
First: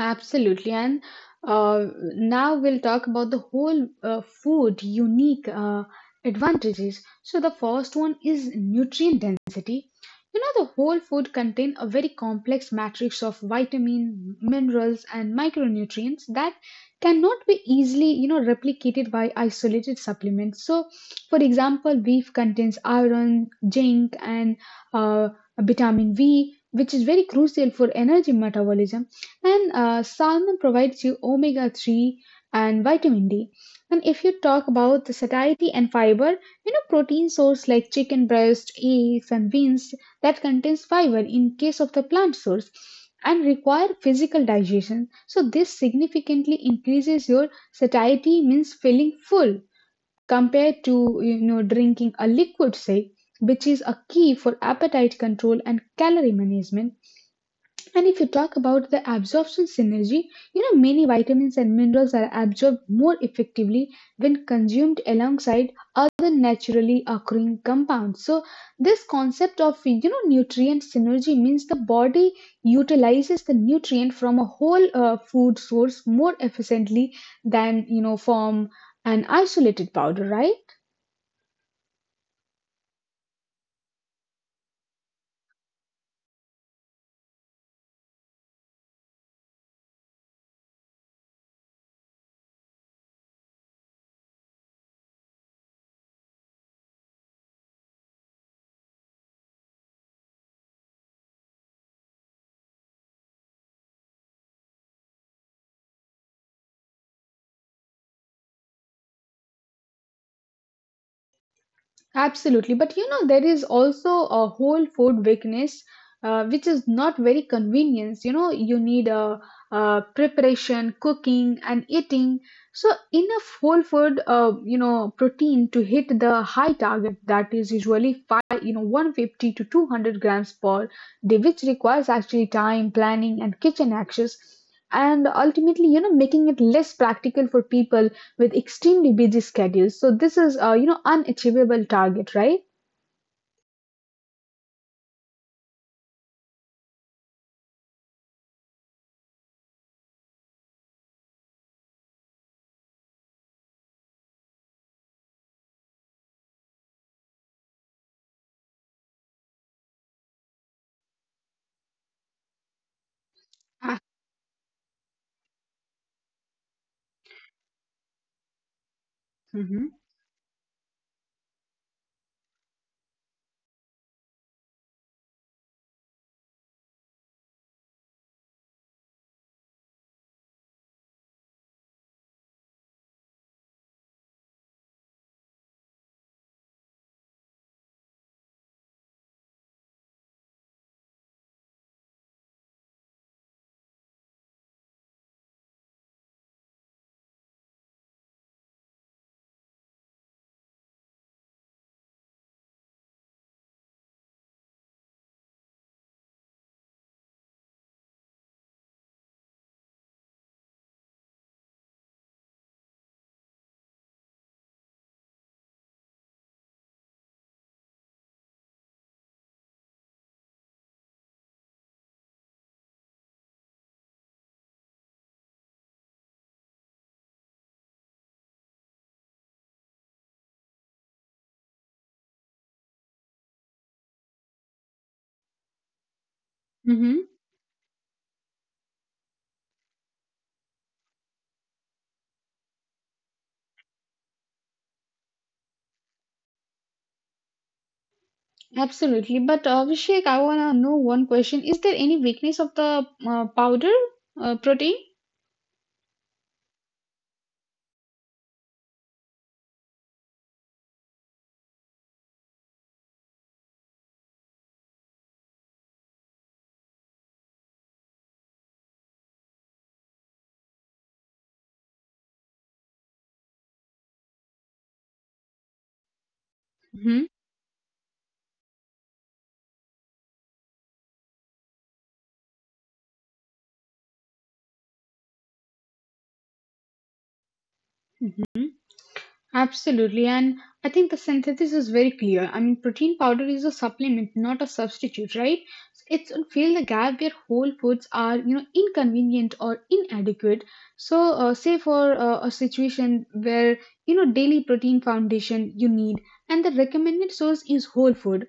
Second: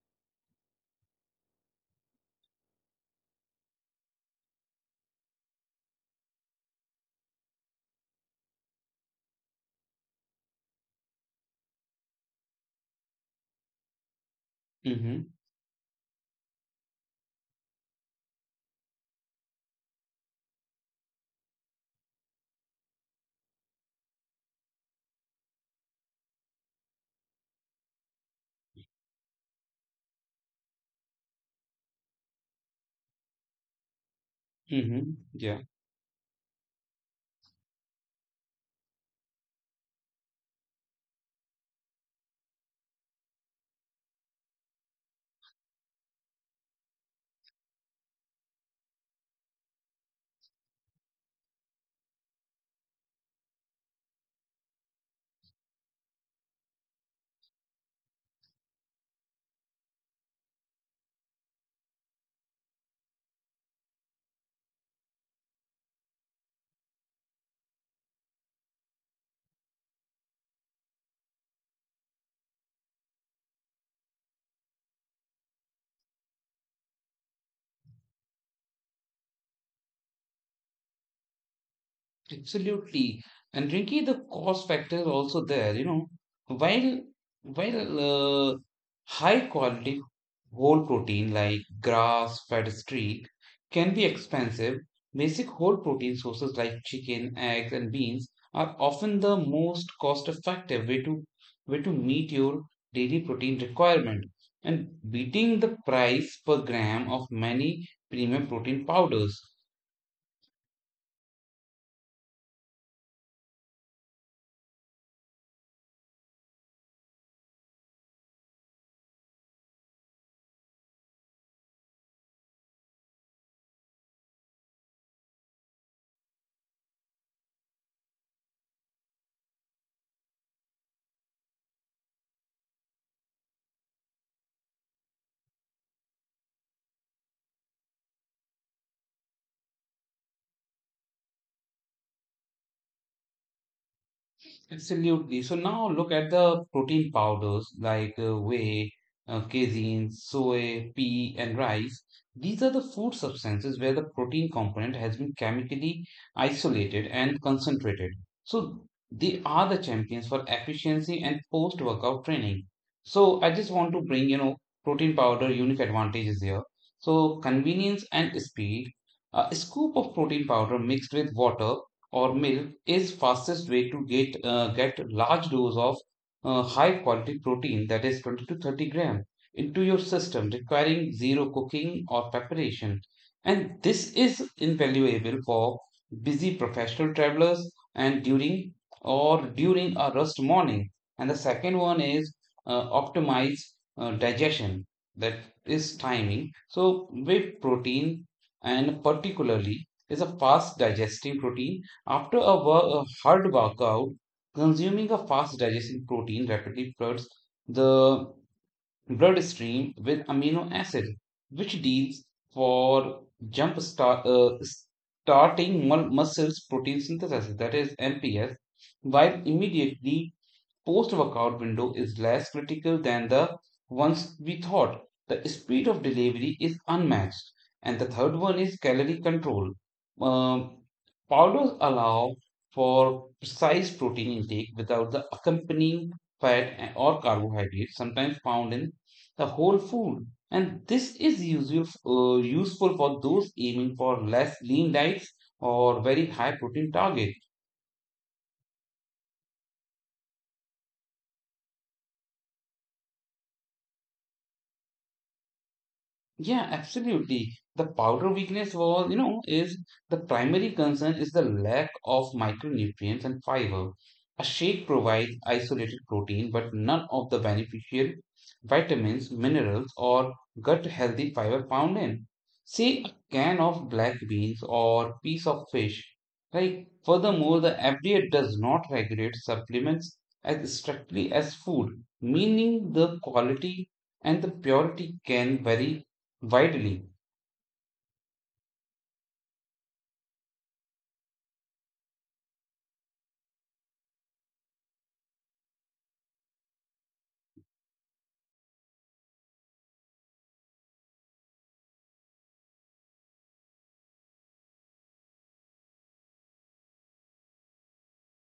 [SPEAKER 2] Absolutely. And uh, now we'll talk about the whole food unique advantages. So the first one is nutrient density. You know, the whole food contain a very complex matrix of vitamin, minerals,
[SPEAKER 1] Mm-hmm,
[SPEAKER 2] and micronutrients that cannot be easily, you know, replicated by isolated supplements. So, for example, beef contains iron, zinc, and uh, vitamin V, which is very crucial for energy metabolism and salmon provides you omega 3 and vitamin D. And if you talk about
[SPEAKER 1] mm-hmm,
[SPEAKER 2] the
[SPEAKER 1] yeah.
[SPEAKER 2] satiety and fiber, you know, protein source like chicken breast, eggs, and beans that contains fiber in case of the plant source and require physical digestion. So, this significantly increases your satiety, means feeling full compared to, you know, drinking a liquid, say, which is a key for appetite control and calorie management. And if you talk about the absorption synergy, you know many vitamins and minerals are absorbed more effectively when consumed alongside other naturally occurring compounds. So this concept of you know nutrient synergy means the body utilizes the nutrient from a whole food source more efficiently than you know from an isolated powder, right?
[SPEAKER 1] Absolutely. And Rinky, the cost factor is also there, while while uh, high quality whole protein like grass, fed streak can be expensive, basic whole protein sources like chicken, eggs, and beans are often the most cost effective way to meet your daily protein requirement. And beating the price per gram of many premium protein powders.
[SPEAKER 2] Absolutely, but you know there is also a whole food weakness, which is not very convenient. You know you need a, preparation, cooking, and eating. So enough whole food, protein to hit the high target that is usually five, you know, 150 to 200 grams per day, which requires actually time, planning, and kitchen access, and ultimately, you know, making it less practical for people with extremely busy schedules. So this is, unachievable target, right?
[SPEAKER 1] Absolutely. So now look at the protein powders like whey, casein, soy, pea, and rice. These are the food substances where the protein component has been chemically isolated and concentrated. So they are the champions for efficiency and post-workout training. So I just want
[SPEAKER 2] Ah,
[SPEAKER 1] to bring, protein powder unique advantages here. So, convenience and speed. A scoop
[SPEAKER 2] mm-hmm,
[SPEAKER 1] of protein powder mixed with water or milk is fastest way to get large dose of high quality protein, that is 20 to 30 gram into your system, requiring zero cooking or preparation, and this is invaluable for busy professional travelers and or during a rest morning. And the second one is optimize digestion, that is timing. So whey protein and particularly is a fast digesting protein. After a hard workout, consuming a fast digesting protein rapidly floods the bloodstream with amino acid, which deals for jump starting muscles protein synthesis, that is MPS, while immediately post workout window is less critical than the ones we thought. The speed of delivery is unmatched. And the third one is calorie control. Um, Powders allow for precise protein intake without the accompanying fat or
[SPEAKER 2] mm-hmm,
[SPEAKER 1] carbohydrates sometimes found in the whole food. And this is useful for those aiming for less lean diets or very high protein targets.
[SPEAKER 2] absolutely. But Abhishek, I wanna know one question. Is there any weakness of the powder protein?
[SPEAKER 1] Yeah, absolutely. The powder weakness is the primary concern is the lack of micronutrients and fiber. A shake provides isolated protein, but none of the beneficial vitamins, minerals, or gut healthy fiber found in. Say, a can of black beans or piece of fish. Like,
[SPEAKER 2] Mm-hmm.
[SPEAKER 1] furthermore, the FDA does not regulate supplements as strictly as food, meaning the quality and the purity can vary widely.
[SPEAKER 2] Mm-hmm. Absolutely, and I think the synthesis is very clear. I mean, protein powder is a supplement, not a substitute, right? So it's to fill the gap where whole foods are, you know, inconvenient or inadequate. So, say for a situation where you know daily protein foundation you need, and the recommended source is whole food,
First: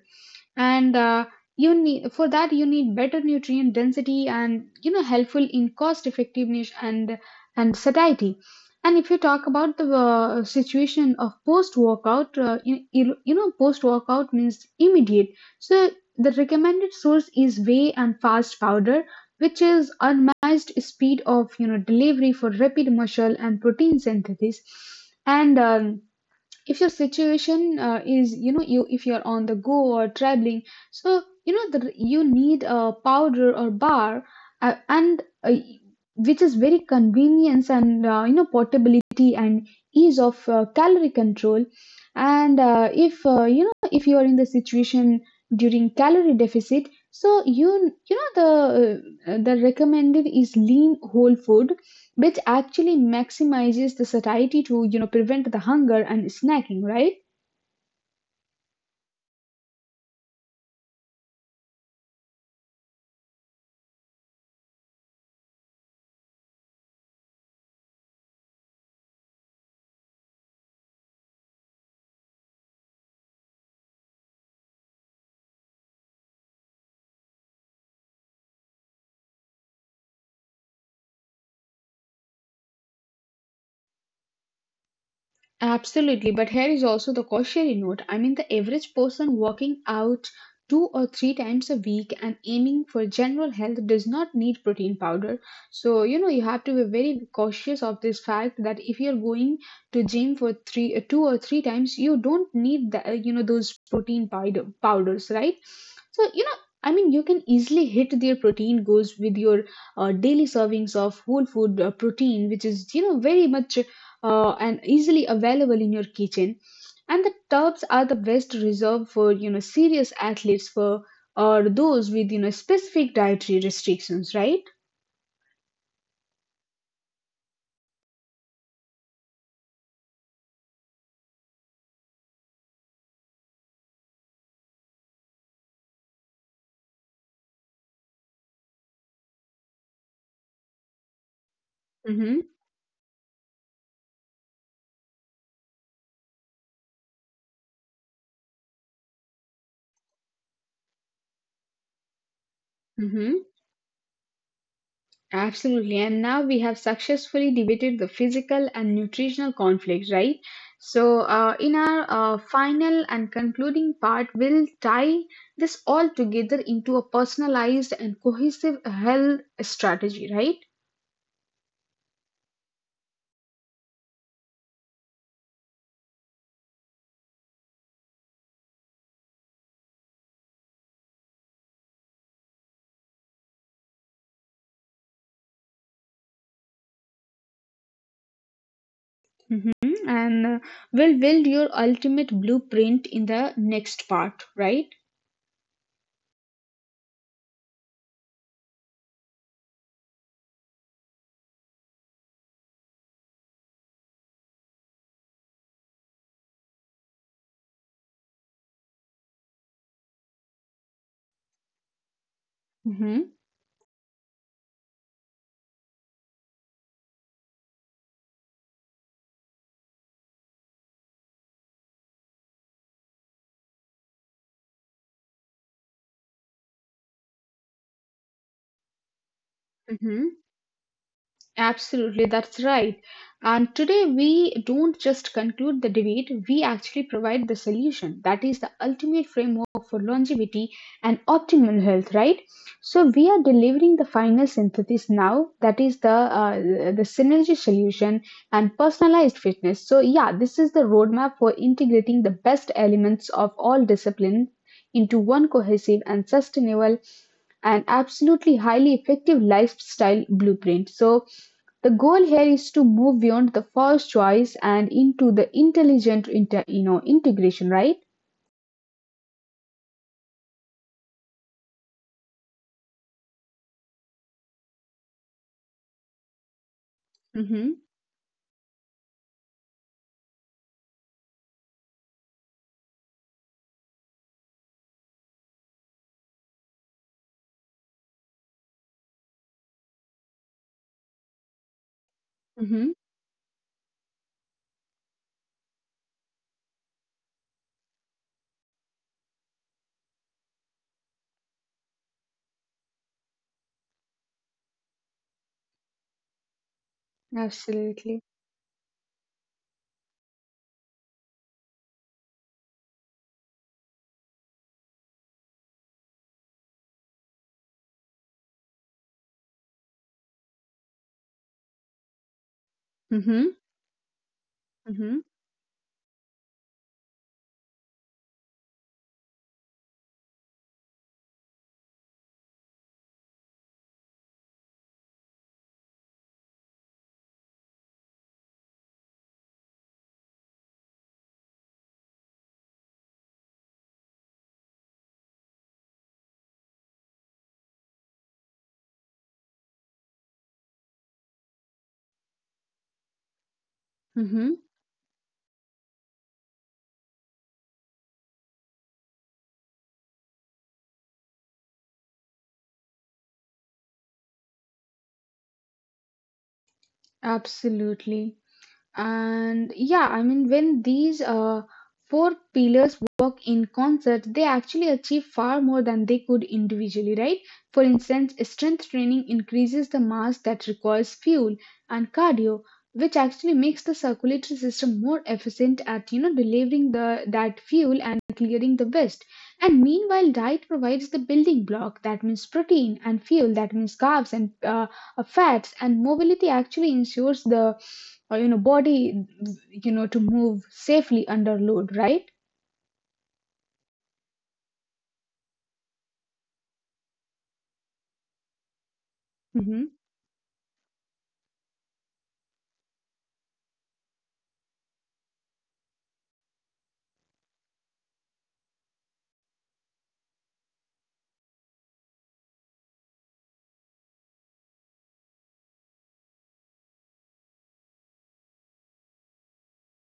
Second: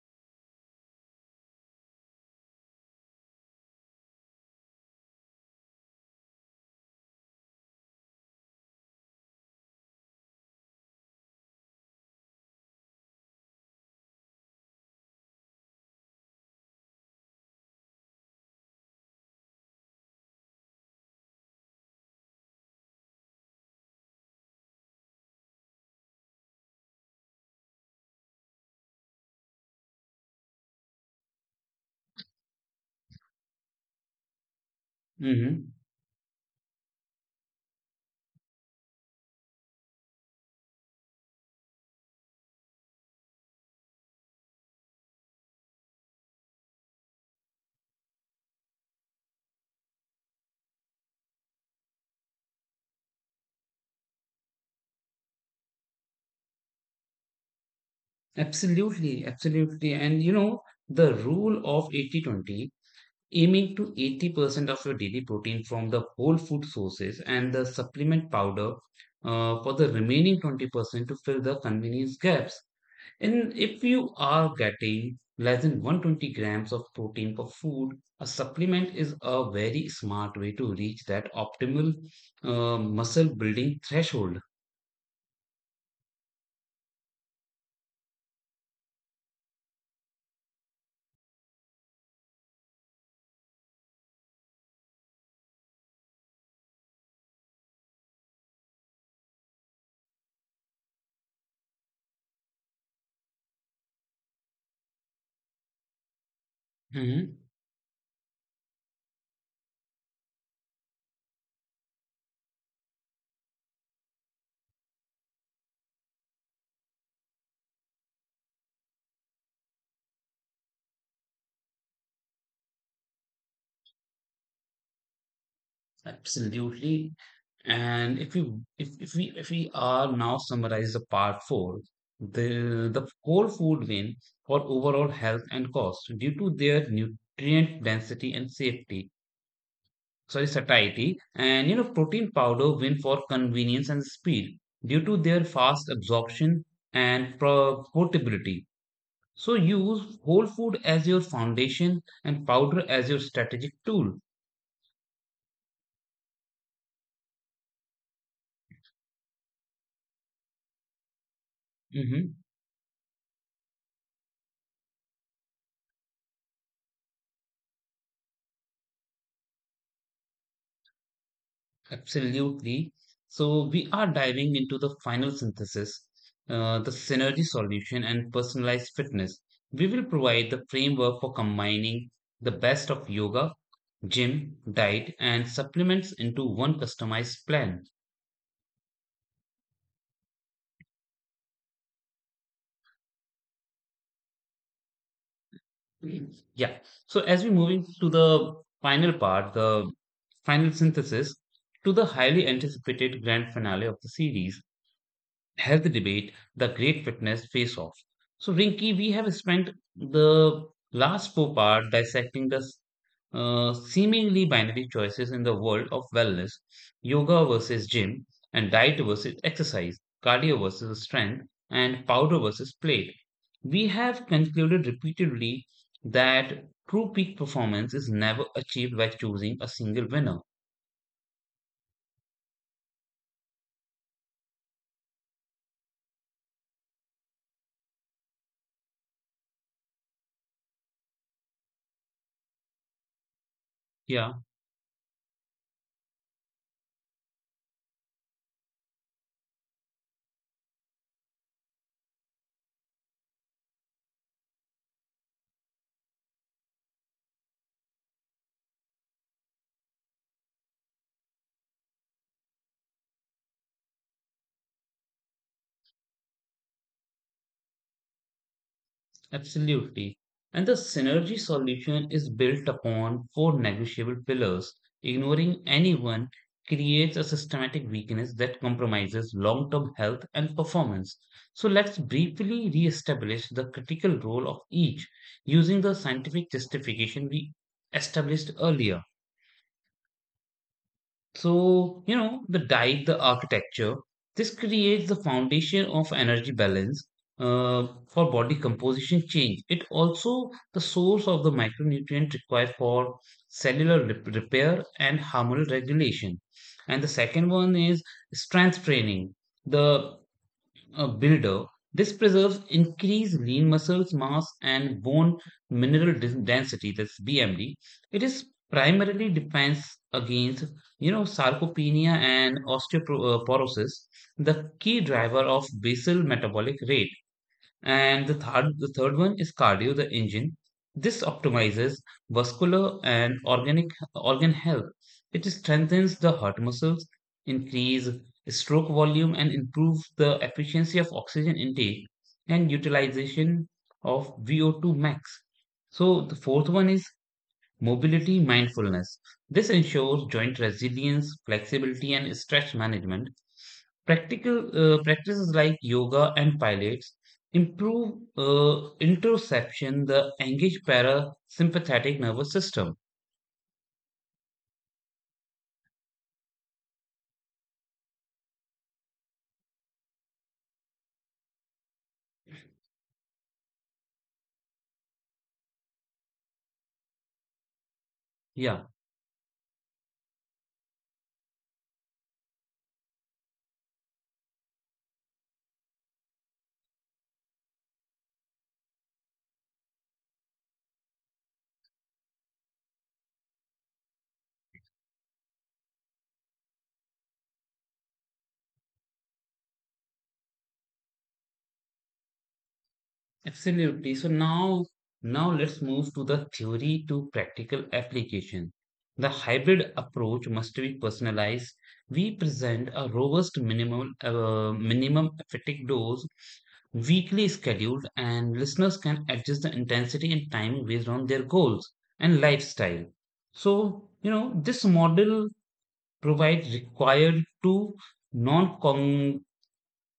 [SPEAKER 2] and you need for that you need better nutrient density and you know helpful in cost effectiveness and satiety. And if you talk about the situation of post workout, you know, post workout means immediate. So the recommended source is whey and fast powder, which is unmatched speed of you know delivery for rapid muscle and protein synthesis. And if your situation is you know you if you're on the go or traveling, so you know you need a powder or bar and
[SPEAKER 1] Mm-hmm.
[SPEAKER 2] which is very convenience and you know portability and ease of calorie control. And if you know if you are in the situation during calorie deficit, so you know the recommended is lean whole food which actually maximizes the satiety to you know prevent the hunger and snacking, right?
[SPEAKER 1] Absolutely, absolutely. And the rule of 80/20, aiming to 80% of your daily protein from the whole food sources, and the supplement powder for the remaining 20% to fill the convenience gaps. And if you are getting less than 120 grams of protein per food, a supplement is a very smart way to reach that optimal muscle building threshold.
[SPEAKER 2] Absolutely, but here is also the cautionary note. I mean, the average person working out two or three times a week and aiming for general health does not need protein powder. So, you know, you have to be very cautious of this fact that if you're going to gym for two or three times, you don't need the, those protein powder powders, right? So, you know, I mean, you can
[SPEAKER 1] Mhm.
[SPEAKER 2] easily hit their protein goals with your daily servings of whole food protein, which is, you know, very much and easily available in your kitchen. And the tubs are the best reserved for you know serious athletes for or those with you know specific dietary restrictions, right?
[SPEAKER 1] Absolutely. And if we are now summarize the part four, the whole food win for overall health and cost due to their nutrient density and safety, sorry, satiety, and protein
[SPEAKER 2] Mm-hmm.
[SPEAKER 1] powder win for convenience and speed due to their fast absorption and portability. So use whole food as your foundation and powder as your
[SPEAKER 2] Mm-hmm.
[SPEAKER 1] strategic tool.
[SPEAKER 2] Absolutely. And now we have successfully debated the physical and nutritional conflict, right? So in our
[SPEAKER 1] Mm-hmm.
[SPEAKER 2] final and concluding part, we'll tie this all together into a personalized and cohesive health strategy, right?
[SPEAKER 1] Absolutely. So we are diving into the final synthesis, the synergy solution and personalized fitness. We will provide the framework for combining the best of yoga, gym, diet, and supplements into one customized plan.
[SPEAKER 2] Mhm. And will build your ultimate blueprint in the next part, right?
[SPEAKER 1] Mhm. Yeah. So as we moving to the final part, the final synthesis, to the highly anticipated grand finale of the series. Health debate, the great fitness face off. So, Rinki, we have spent the last four-part dissecting the
[SPEAKER 2] Mm-hmm.
[SPEAKER 1] seemingly binary choices in the world of wellness, yoga versus gym, and diet versus exercise, cardio versus strength, and powder versus plate. We have concluded repeatedly that true peak performance is never achieved by choosing a single
[SPEAKER 2] Mm-hmm.
[SPEAKER 1] winner.
[SPEAKER 2] Absolutely, that's right. And today we don't just conclude the debate, we actually provide the solution. That is the ultimate framework for longevity and optimal health, right? So we are delivering the
[SPEAKER 1] Yeah.
[SPEAKER 2] final synthesis now. That is the synergy solution and personalized fitness. So yeah, this is the roadmap for integrating the best elements of all disciplines into one cohesive and sustainable and absolutely highly effective lifestyle blueprint. So the goal here is to move beyond the first choice and into the intelligent you know integration, right?
[SPEAKER 1] Absolutely. And the synergy solution is built upon four negotiable pillars. Ignoring anyone creates a
[SPEAKER 2] Mm-hmm.
[SPEAKER 1] systematic weakness that compromises long term health and performance. So let's briefly re establish the critical role of each using the scientific justification we established earlier. So, the
[SPEAKER 2] Mm-hmm.
[SPEAKER 1] diet, the architecture, this creates the foundation of energy balance for body composition change. It also the source of the micronutrient required for cellular repair and hormonal regulation. And the second one is
[SPEAKER 2] Absolutely.
[SPEAKER 1] strength training. The builder. This preserves increased lean muscles mass and bone mineral density, that's BMD. It is primarily defense against, sarcopenia and
[SPEAKER 2] Mm-hmm.
[SPEAKER 1] osteoporosis, the key
[SPEAKER 2] Mm-hmm.
[SPEAKER 1] driver of basal metabolic rate. And the third one is cardio, the engine. This optimizes vascular and organ health. It strengthens the heart muscles, increase stroke volume, and improve the efficiency of oxygen intake and utilization of VO2 max. So the fourth one is mobility mindfulness. This ensures joint resilience, flexibility, and stress management.
[SPEAKER 2] Mm-hmm.
[SPEAKER 1] Practical practices like yoga and pilates improve interoception, the engaged parasympathetic nervous system.
[SPEAKER 2] Absolutely. And yeah, I mean, when these four pillars work in concert, they actually achieve far more than they could individually, right? For instance, strength
[SPEAKER 1] Yeah.
[SPEAKER 2] training increases the mass that requires fuel and cardio, which actually makes the circulatory system more efficient at, delivering the that fuel and clearing the waste. And meanwhile, diet provides the building block. That means protein and fuel. That means carbs and fats. And mobility actually ensures the or body to move safely under load, right?
[SPEAKER 1] Absolutely. So now, let's move to the theory to practical application. The
[SPEAKER 2] Mm-hmm.
[SPEAKER 1] hybrid approach must be personalized. We present a robust minimum effective dose weekly scheduled, and listeners can adjust the intensity and time based on their goals and lifestyle. So, this model provides required two non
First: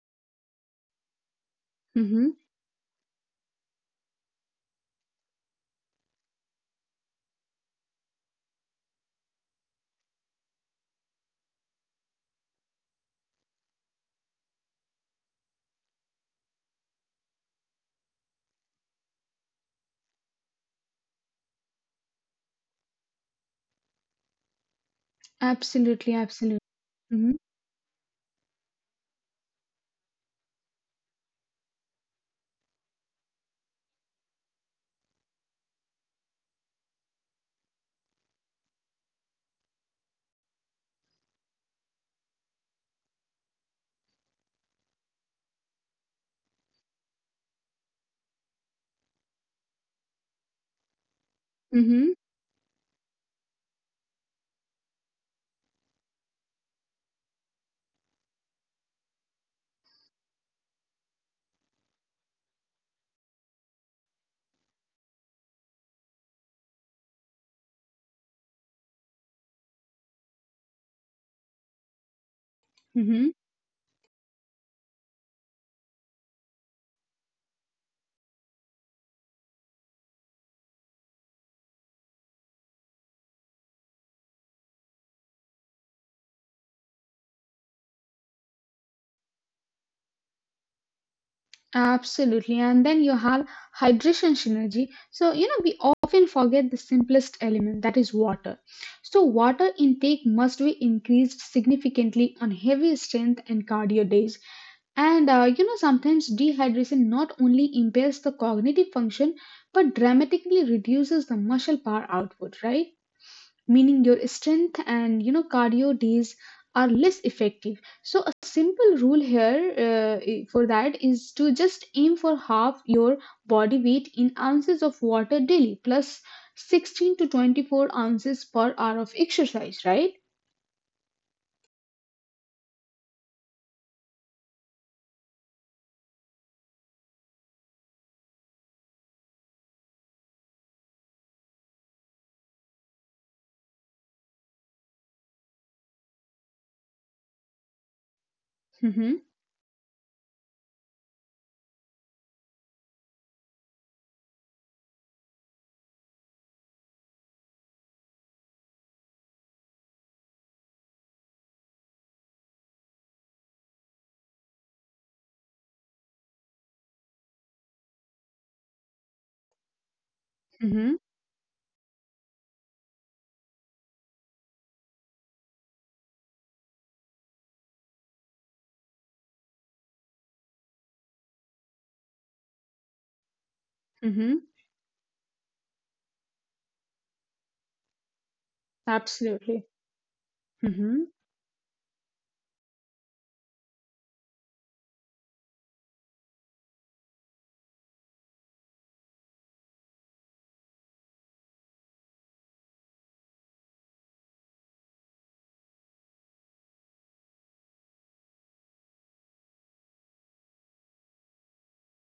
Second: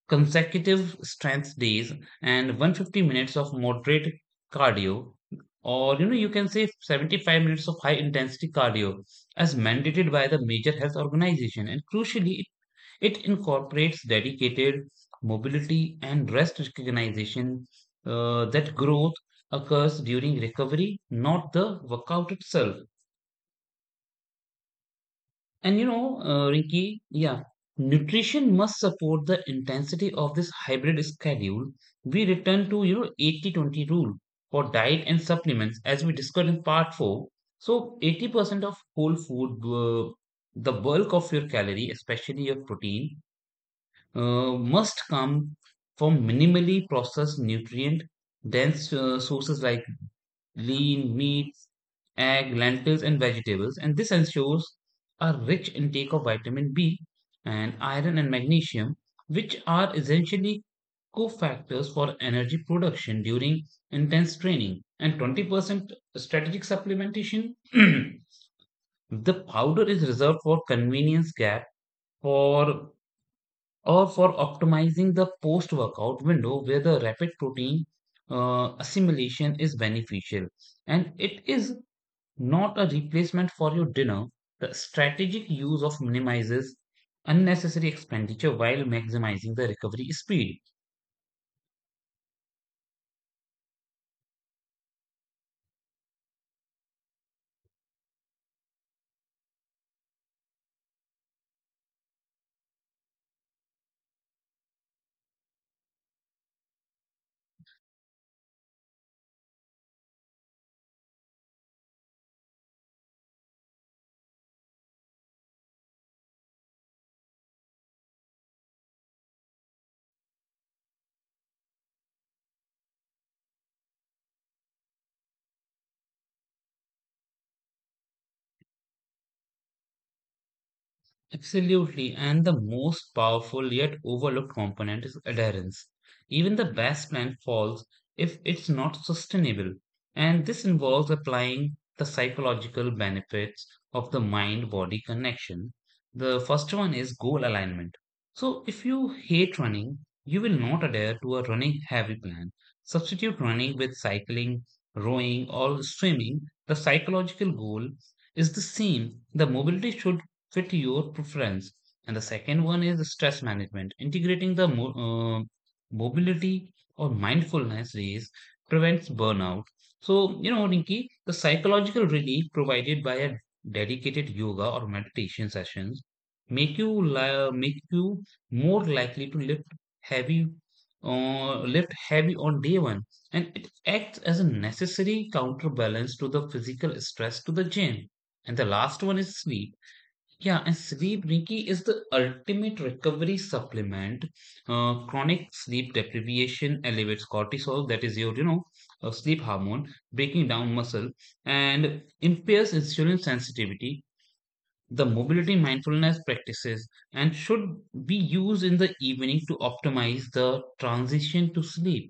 [SPEAKER 1] consecutive strength days
[SPEAKER 2] Mm-hmm.
[SPEAKER 1] and 150 minutes of moderate cardio, or you can say 75 minutes of high intensity cardio as mandated by the major health organization, and crucially it incorporates dedicated mobility and rest recognition, that growth occurs during recovery, not the workout itself. And
[SPEAKER 2] Absolutely, absolutely.
[SPEAKER 1] Rinki,
[SPEAKER 2] Mm-hmm.
[SPEAKER 1] yeah, nutrition must support the intensity of this hybrid schedule. We return to, 80/20 rule for diet and supplements as we discussed in part 4. So 80% of whole food, the bulk of your calorie, especially your protein, must come from minimally processed nutrient dense sources like lean meats,
[SPEAKER 2] Mm-hmm.
[SPEAKER 1] egg, lentils, and vegetables, and this ensures a rich intake of vitamin B and iron and magnesium, which are essentially cofactors for energy production during intense training. And 20% strategic supplementation, *clears throat* the powder is reserved for convenience gap, for
[SPEAKER 2] Mm-hmm.
[SPEAKER 1] for optimizing the post-workout window where the rapid protein assimilation is beneficial, and it is not a replacement for your dinner. The strategic use of minimizes unnecessary expenditure while maximizing the recovery speed.
[SPEAKER 2] Absolutely. And then you have hydration synergy, so we often forget the simplest element, that is water. So water intake must be increased significantly on heavy strength and cardio days. And sometimes dehydration not only impairs the cognitive function but dramatically reduces the muscle power output, right? Meaning your strength and cardio days are less effective. So a simple rule here for that is to just aim for half your body weight in ounces of water daily plus 16 to 24 ounces per hour of exercise, right?
[SPEAKER 1] Absolutely, and the most powerful yet overlooked component is adherence. Even the best plan falls if it's not sustainable, and this involves applying the psychological benefits of the mind body connection. The first one is goal alignment. So, if you
[SPEAKER 2] Mm-hmm,
[SPEAKER 1] hate running, you will not adhere to a running heavy plan. Substitute running with cycling, rowing, or swimming. The psychological goal is the same. The mobility should fit your preference. And the second one is stress management, integrating the mobility or mindfulness days prevents burnout. So, you know,
[SPEAKER 2] mm-hmm,
[SPEAKER 1] Rinki, the psychological relief provided by a dedicated yoga or meditation sessions make you more likely to heavy lift heavy on day one, and it acts
[SPEAKER 2] mm-hmm,
[SPEAKER 1] as a necessary counterbalance to the physical stress to the gym. And the last one is
[SPEAKER 2] absolutely.
[SPEAKER 1] sleep, yeah, and
[SPEAKER 2] Mm-hmm.
[SPEAKER 1] sleep, Nikki, is the ultimate recovery supplement. Chronic sleep deprivation elevates cortisol, that is your, sleep hormone, breaking down muscle, and impairs insulin sensitivity. The mobility mindfulness practices and should be used in the evening to optimize the transition to sleep.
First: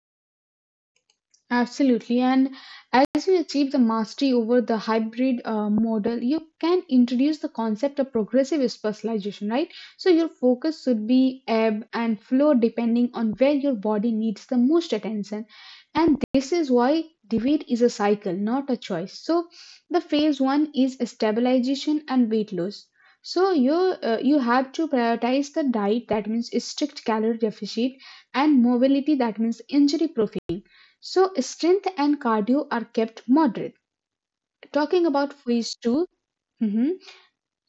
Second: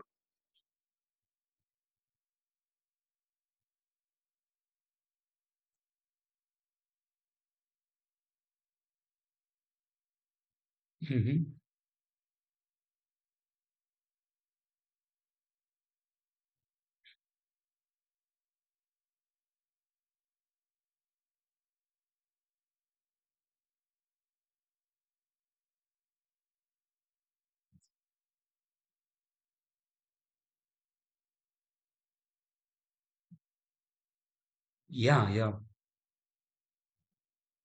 [SPEAKER 2] Absolutely. And as you achieve the mastery over the hybrid model, you can introduce the concept of progressive specialization, right? So your focus should be
[SPEAKER 1] Mhm.
[SPEAKER 2] ebb and flow depending on where your body needs the most attention. And this is why debate is a cycle, not a choice. So the phase one is stabilization and weight loss. So you have to prioritize the diet, that means strict calorie deficit, and mobility, that means injury profi, so strength and cardio are kept moderate. Talking
[SPEAKER 1] Yeah,
[SPEAKER 2] about
[SPEAKER 1] yeah.
[SPEAKER 2] phase 2, mhm,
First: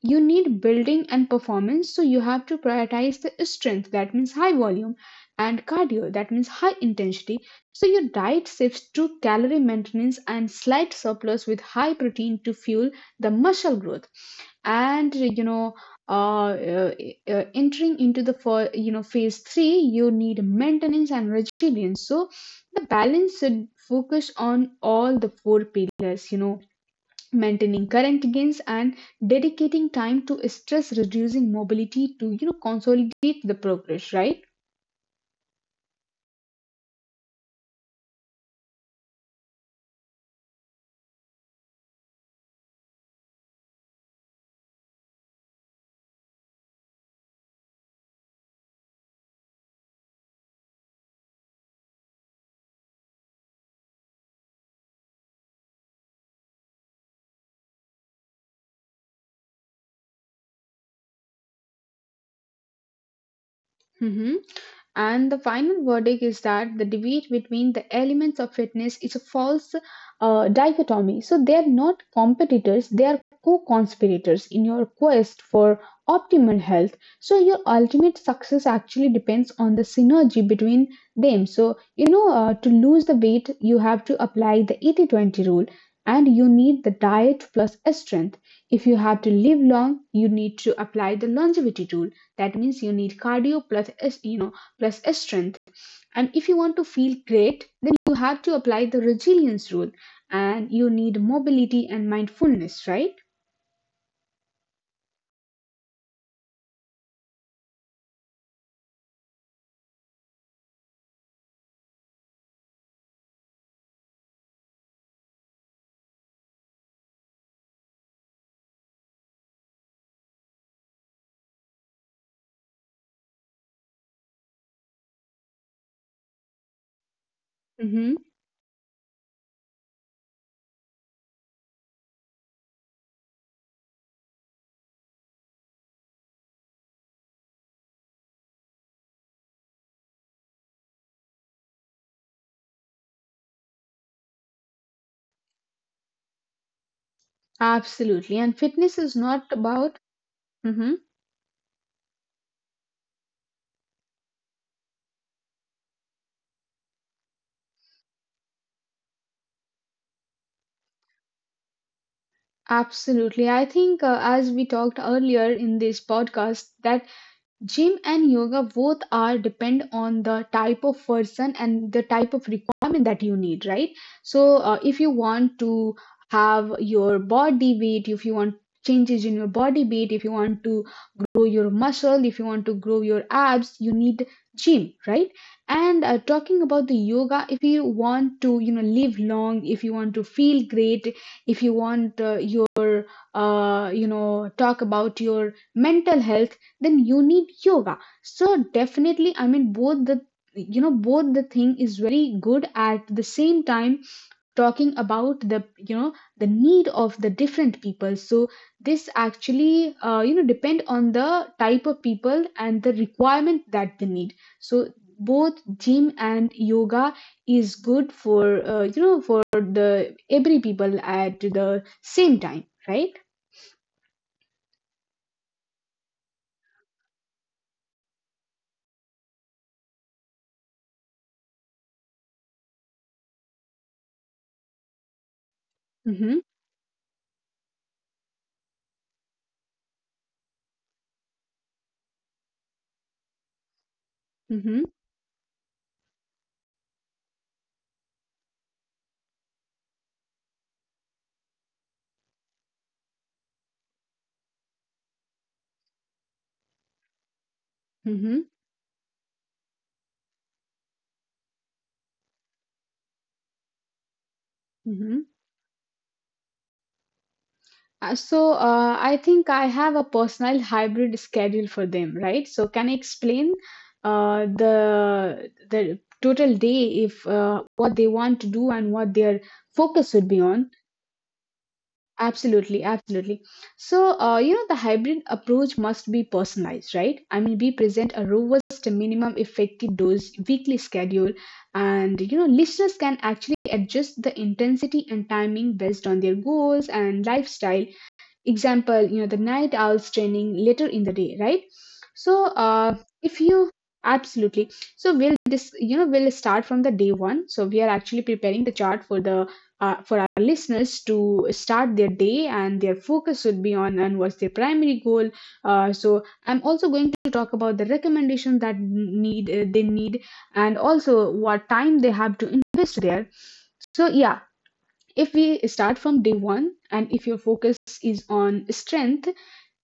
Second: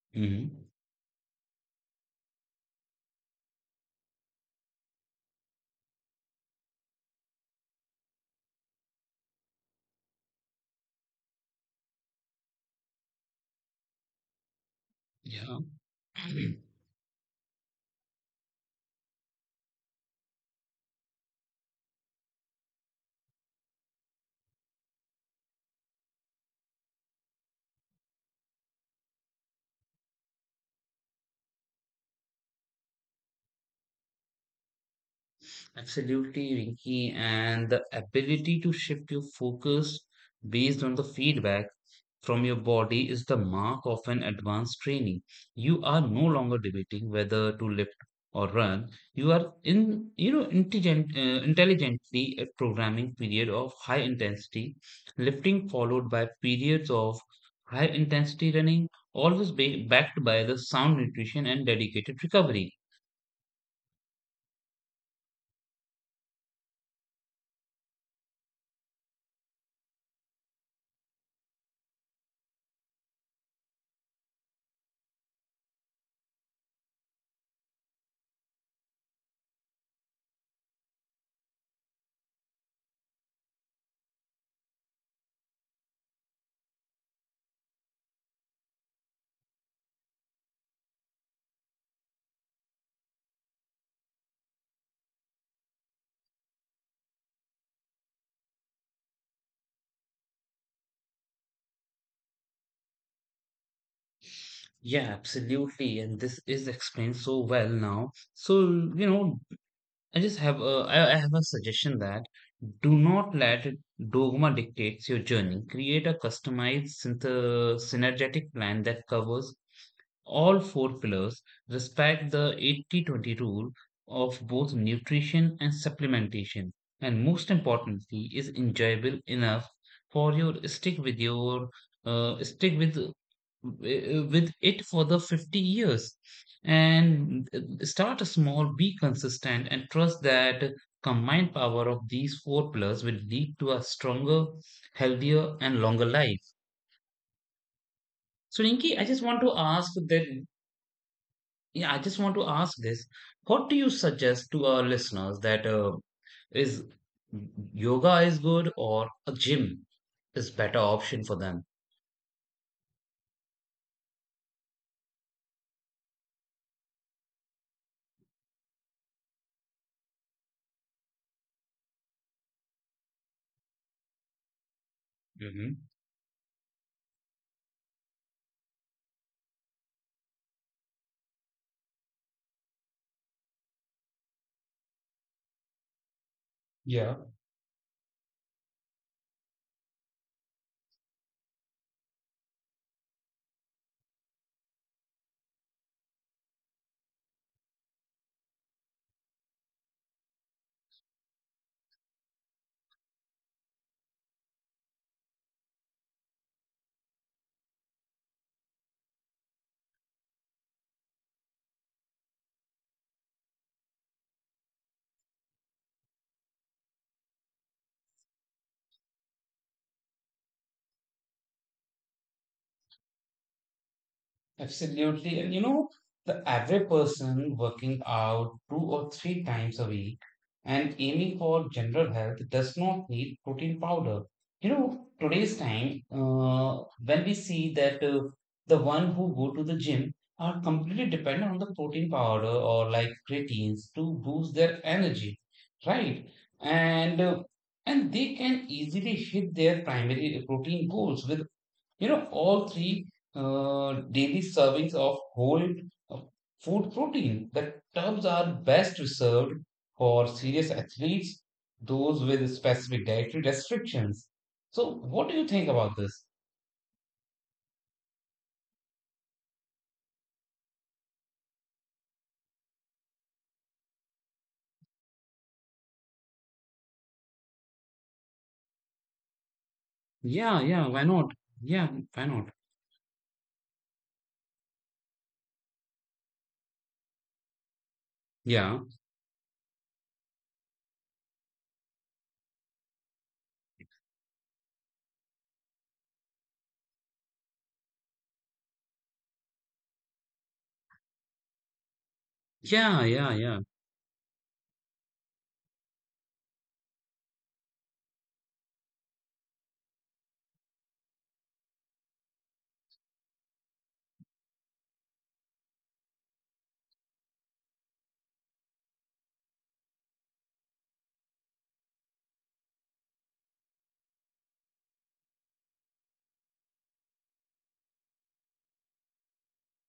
[SPEAKER 2] you need
[SPEAKER 1] Mhm.
[SPEAKER 2] building and performance, so you have to prioritize the strength, that means high volume, and cardio, that means high intensity. So your diet shifts to calorie maintenance and slight surplus with high protein to fuel the muscle growth. And
[SPEAKER 1] Yeah.
[SPEAKER 2] uh,
[SPEAKER 1] *clears throat*
[SPEAKER 2] uh, entering into the for phase three, you need maintenance and resilience, so the balance should focus on all the four pillars, maintaining current gains and dedicating time to stress reducing mobility to consolidate the progress, right?
[SPEAKER 1] Absolutely, Rinki, and the ability to shift your focus based on the feedback from your body is the mark of an advanced training. You are no longer debating whether to lift or run. You are in, intelligently a programming period of high intensity lifting followed by periods of high intensity running, always backed by the sound nutrition and dedicated recovery.
[SPEAKER 2] Mm-hmm. And the final verdict is that the debate between the elements of fitness is a false dichotomy. So they are not competitors, they are co conspirators in your quest for optimal health. So your ultimate success actually depends on the synergy between them. So, to lose the weight, you have to apply the 80-20 rule and you need the diet plus strength. If you have to live long, you need to apply the longevity rule. That means you need cardio plus, you know, plus strength. And if you want to feel great, then you have to apply the resilience rule and you need mobility and mindfulness, right?
[SPEAKER 1] Yeah, absolutely. And this is explained so well now. So, you know, I have a suggestion that do not let dogma dictates your journey. Create a customized synergetic plan that covers all four pillars, respect the 80-20 rule of both nutrition and supplementation, and most importantly,
[SPEAKER 2] Mm-hmm.
[SPEAKER 1] is enjoyable enough for your stick with it for the 50 years and start small, be consistent, and trust that combined power of these four pillars will lead to a stronger, healthier, and longer life.
[SPEAKER 2] Absolutely.
[SPEAKER 1] So,
[SPEAKER 2] And
[SPEAKER 1] Rinki, I
[SPEAKER 2] fitness
[SPEAKER 1] just
[SPEAKER 2] is
[SPEAKER 1] want to
[SPEAKER 2] not
[SPEAKER 1] ask
[SPEAKER 2] about.
[SPEAKER 1] that.
[SPEAKER 2] Mm-hmm.
[SPEAKER 1] Yeah, I just want to ask this. What do you suggest to our listeners that is yoga is good or a gym is better option for them?
[SPEAKER 2] Absolutely. I think, as we talked earlier in this podcast, that gym and yoga both are depend on the type of person and the type of requirement that you need, right? So if you want
[SPEAKER 1] Hmm.
[SPEAKER 2] to have your body weight, if you want changes in your body weight, if you want to grow your muscle, if you want to grow your abs, you need gym, right? And talking about the
[SPEAKER 1] Yeah.
[SPEAKER 2] yoga, if you want to, live long, if you want to feel great, if you want your talk about your mental health, then you need yoga. So definitely, I mean, both the thing is very good. At the same time, talking about the the need of the different people, so this actually depend on the type of people and the requirement that they need. So both gym and yoga is good for for the every people at the same time, right?
[SPEAKER 1] Absolutely. And you know, the average person working out two or three times a week and aiming for general health does not need protein powder. You know, today's time,
[SPEAKER 2] Mm-hmm,
[SPEAKER 1] when we see that the one who go to the gym are completely dependent on the protein powder or like creatines to boost their
[SPEAKER 2] mm-hmm,
[SPEAKER 1] energy, right? And uh, and they can easily hit their primary protein goals with you know, all three daily servings of whole uh, food protein. The tubs are
[SPEAKER 2] mm-hmm,
[SPEAKER 1] best reserved for serious athletes, those with specific dietary restrictions. So,
[SPEAKER 2] mm-hmm.
[SPEAKER 1] what do you think about this?
[SPEAKER 2] I think I have a personal hybrid schedule for them, right? So can I explain the total day if what they want to do and what their focus would be
[SPEAKER 1] Yeah,
[SPEAKER 2] on?
[SPEAKER 1] yeah, why not? Yeah, why not?
[SPEAKER 2] Absolutely, absolutely. So, the hybrid approach must be personalized, right? I mean, we present a
[SPEAKER 1] Yeah,
[SPEAKER 2] robust minimum effective dose weekly schedule, and listeners can actually adjust the intensity and timing based on their goals and lifestyle. Example, the night owls training later in the day, right? so
[SPEAKER 1] yeah, yeah,
[SPEAKER 2] if
[SPEAKER 1] yeah.
[SPEAKER 2] you Absolutely. So we'll this you know We'll start from the day one. So we are actually preparing the chart for the for our listeners to start their day and their focus would be on and what's their primary goal. uh, so I'm also going to talk about the recommendations that need they need, and also what time they have to invest there. So yeah, if we start from day one, and if your focus is on strength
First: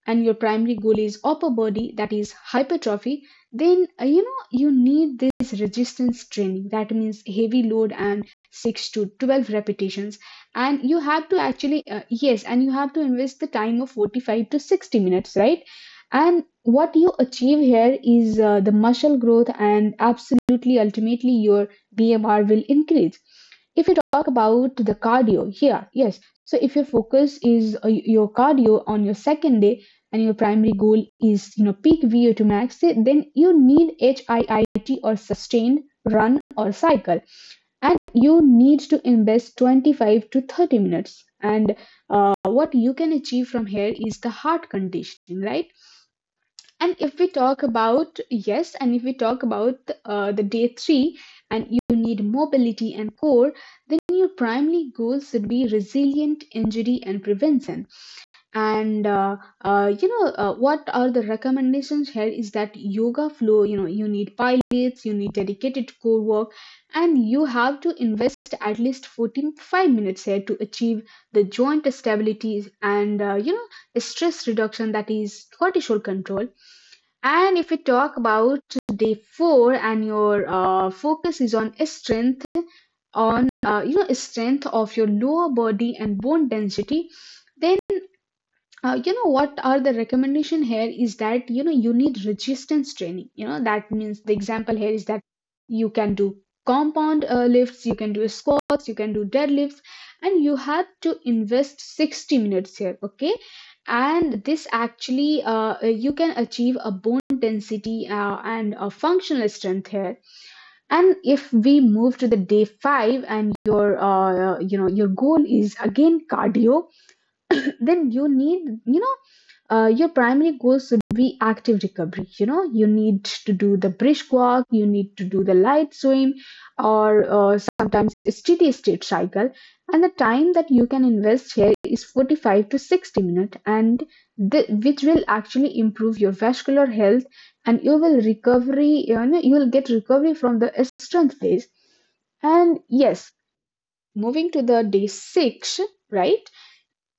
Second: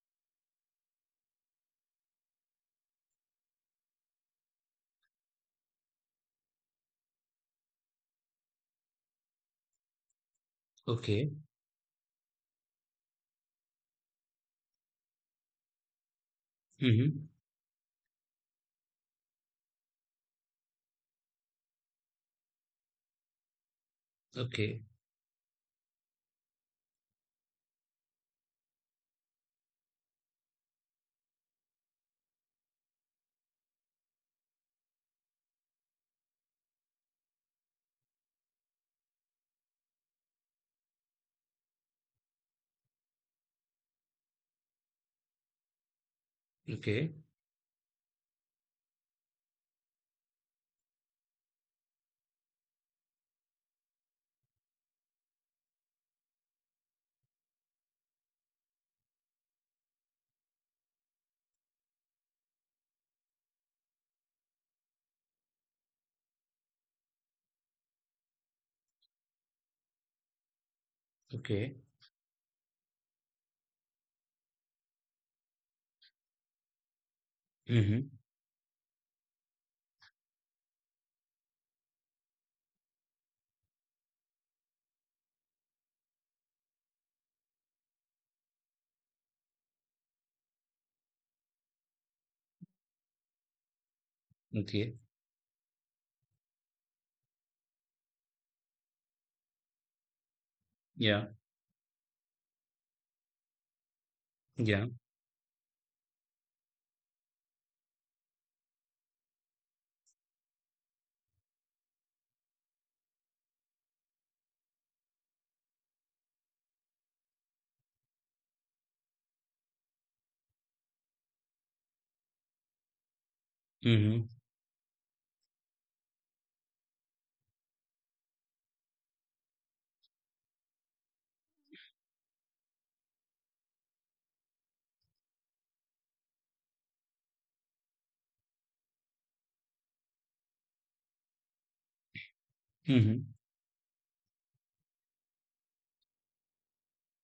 [SPEAKER 2] and your primary goal is upper body, that is hypertrophy, then you need this resistance training, that means heavy load and 6 to 12 repetitions, and you have
[SPEAKER 1] Okay.
[SPEAKER 2] to actually yes, and you have to invest the time of 45 to 60 minutes, right? And what you
[SPEAKER 1] Mm-hmm.
[SPEAKER 2] achieve here is the muscle growth, and absolutely ultimately your BMR will increase. If you talk about
[SPEAKER 1] Okay.
[SPEAKER 2] the cardio here, yes. So if your focus is your cardio on your second day, and your primary goal is peak VO2 max, then you need HIIT or sustained run or cycle, and you need to invest 25 to 30 minutes. And what you can achieve from here is the heart conditioning, right?
[SPEAKER 1] Okay.
[SPEAKER 2] And if we talk about the day three, and you need mobility and core, then your primary goals should be resilient injury and prevention. And what are the recommendations here is that yoga flow, you need pilates, you need dedicated core work, and you have to invest at least 14 to 5 minutes here to achieve the
[SPEAKER 1] Okay.
[SPEAKER 2] joint stability and, stress reduction, that is cortisol control. And if we
[SPEAKER 1] Mm-hmm.
[SPEAKER 2] talk about day 4, and your focus is on strength on strength of your lower body and bone density, then what are the recommendation here is that you need resistance training, that means the example here
[SPEAKER 1] Okay.
[SPEAKER 2] is that you can do compound lifts, you can do squats, you can do deadlifts, and you have to
[SPEAKER 1] Yeah.
[SPEAKER 2] invest 60 minutes here, okay? And this
[SPEAKER 1] Yeah.
[SPEAKER 2] actually you can achieve a bone density and a functional strength here. And if we move to the day 5, and your your goal is again cardio, *coughs* *clears throat* then you need your primary goal should be active recovery. You need to do the
[SPEAKER 1] Mm-hmm.
[SPEAKER 2] brisk walk, you need to do the light swim, or sometimes steady state cycle. And the time that you can invest here is 45 to 60 minutes, and which will actually improve your vascular health, and you will get recovery from the strength phase. And
[SPEAKER 1] Mm-hmm.
[SPEAKER 2] yes, moving to the day 6, right?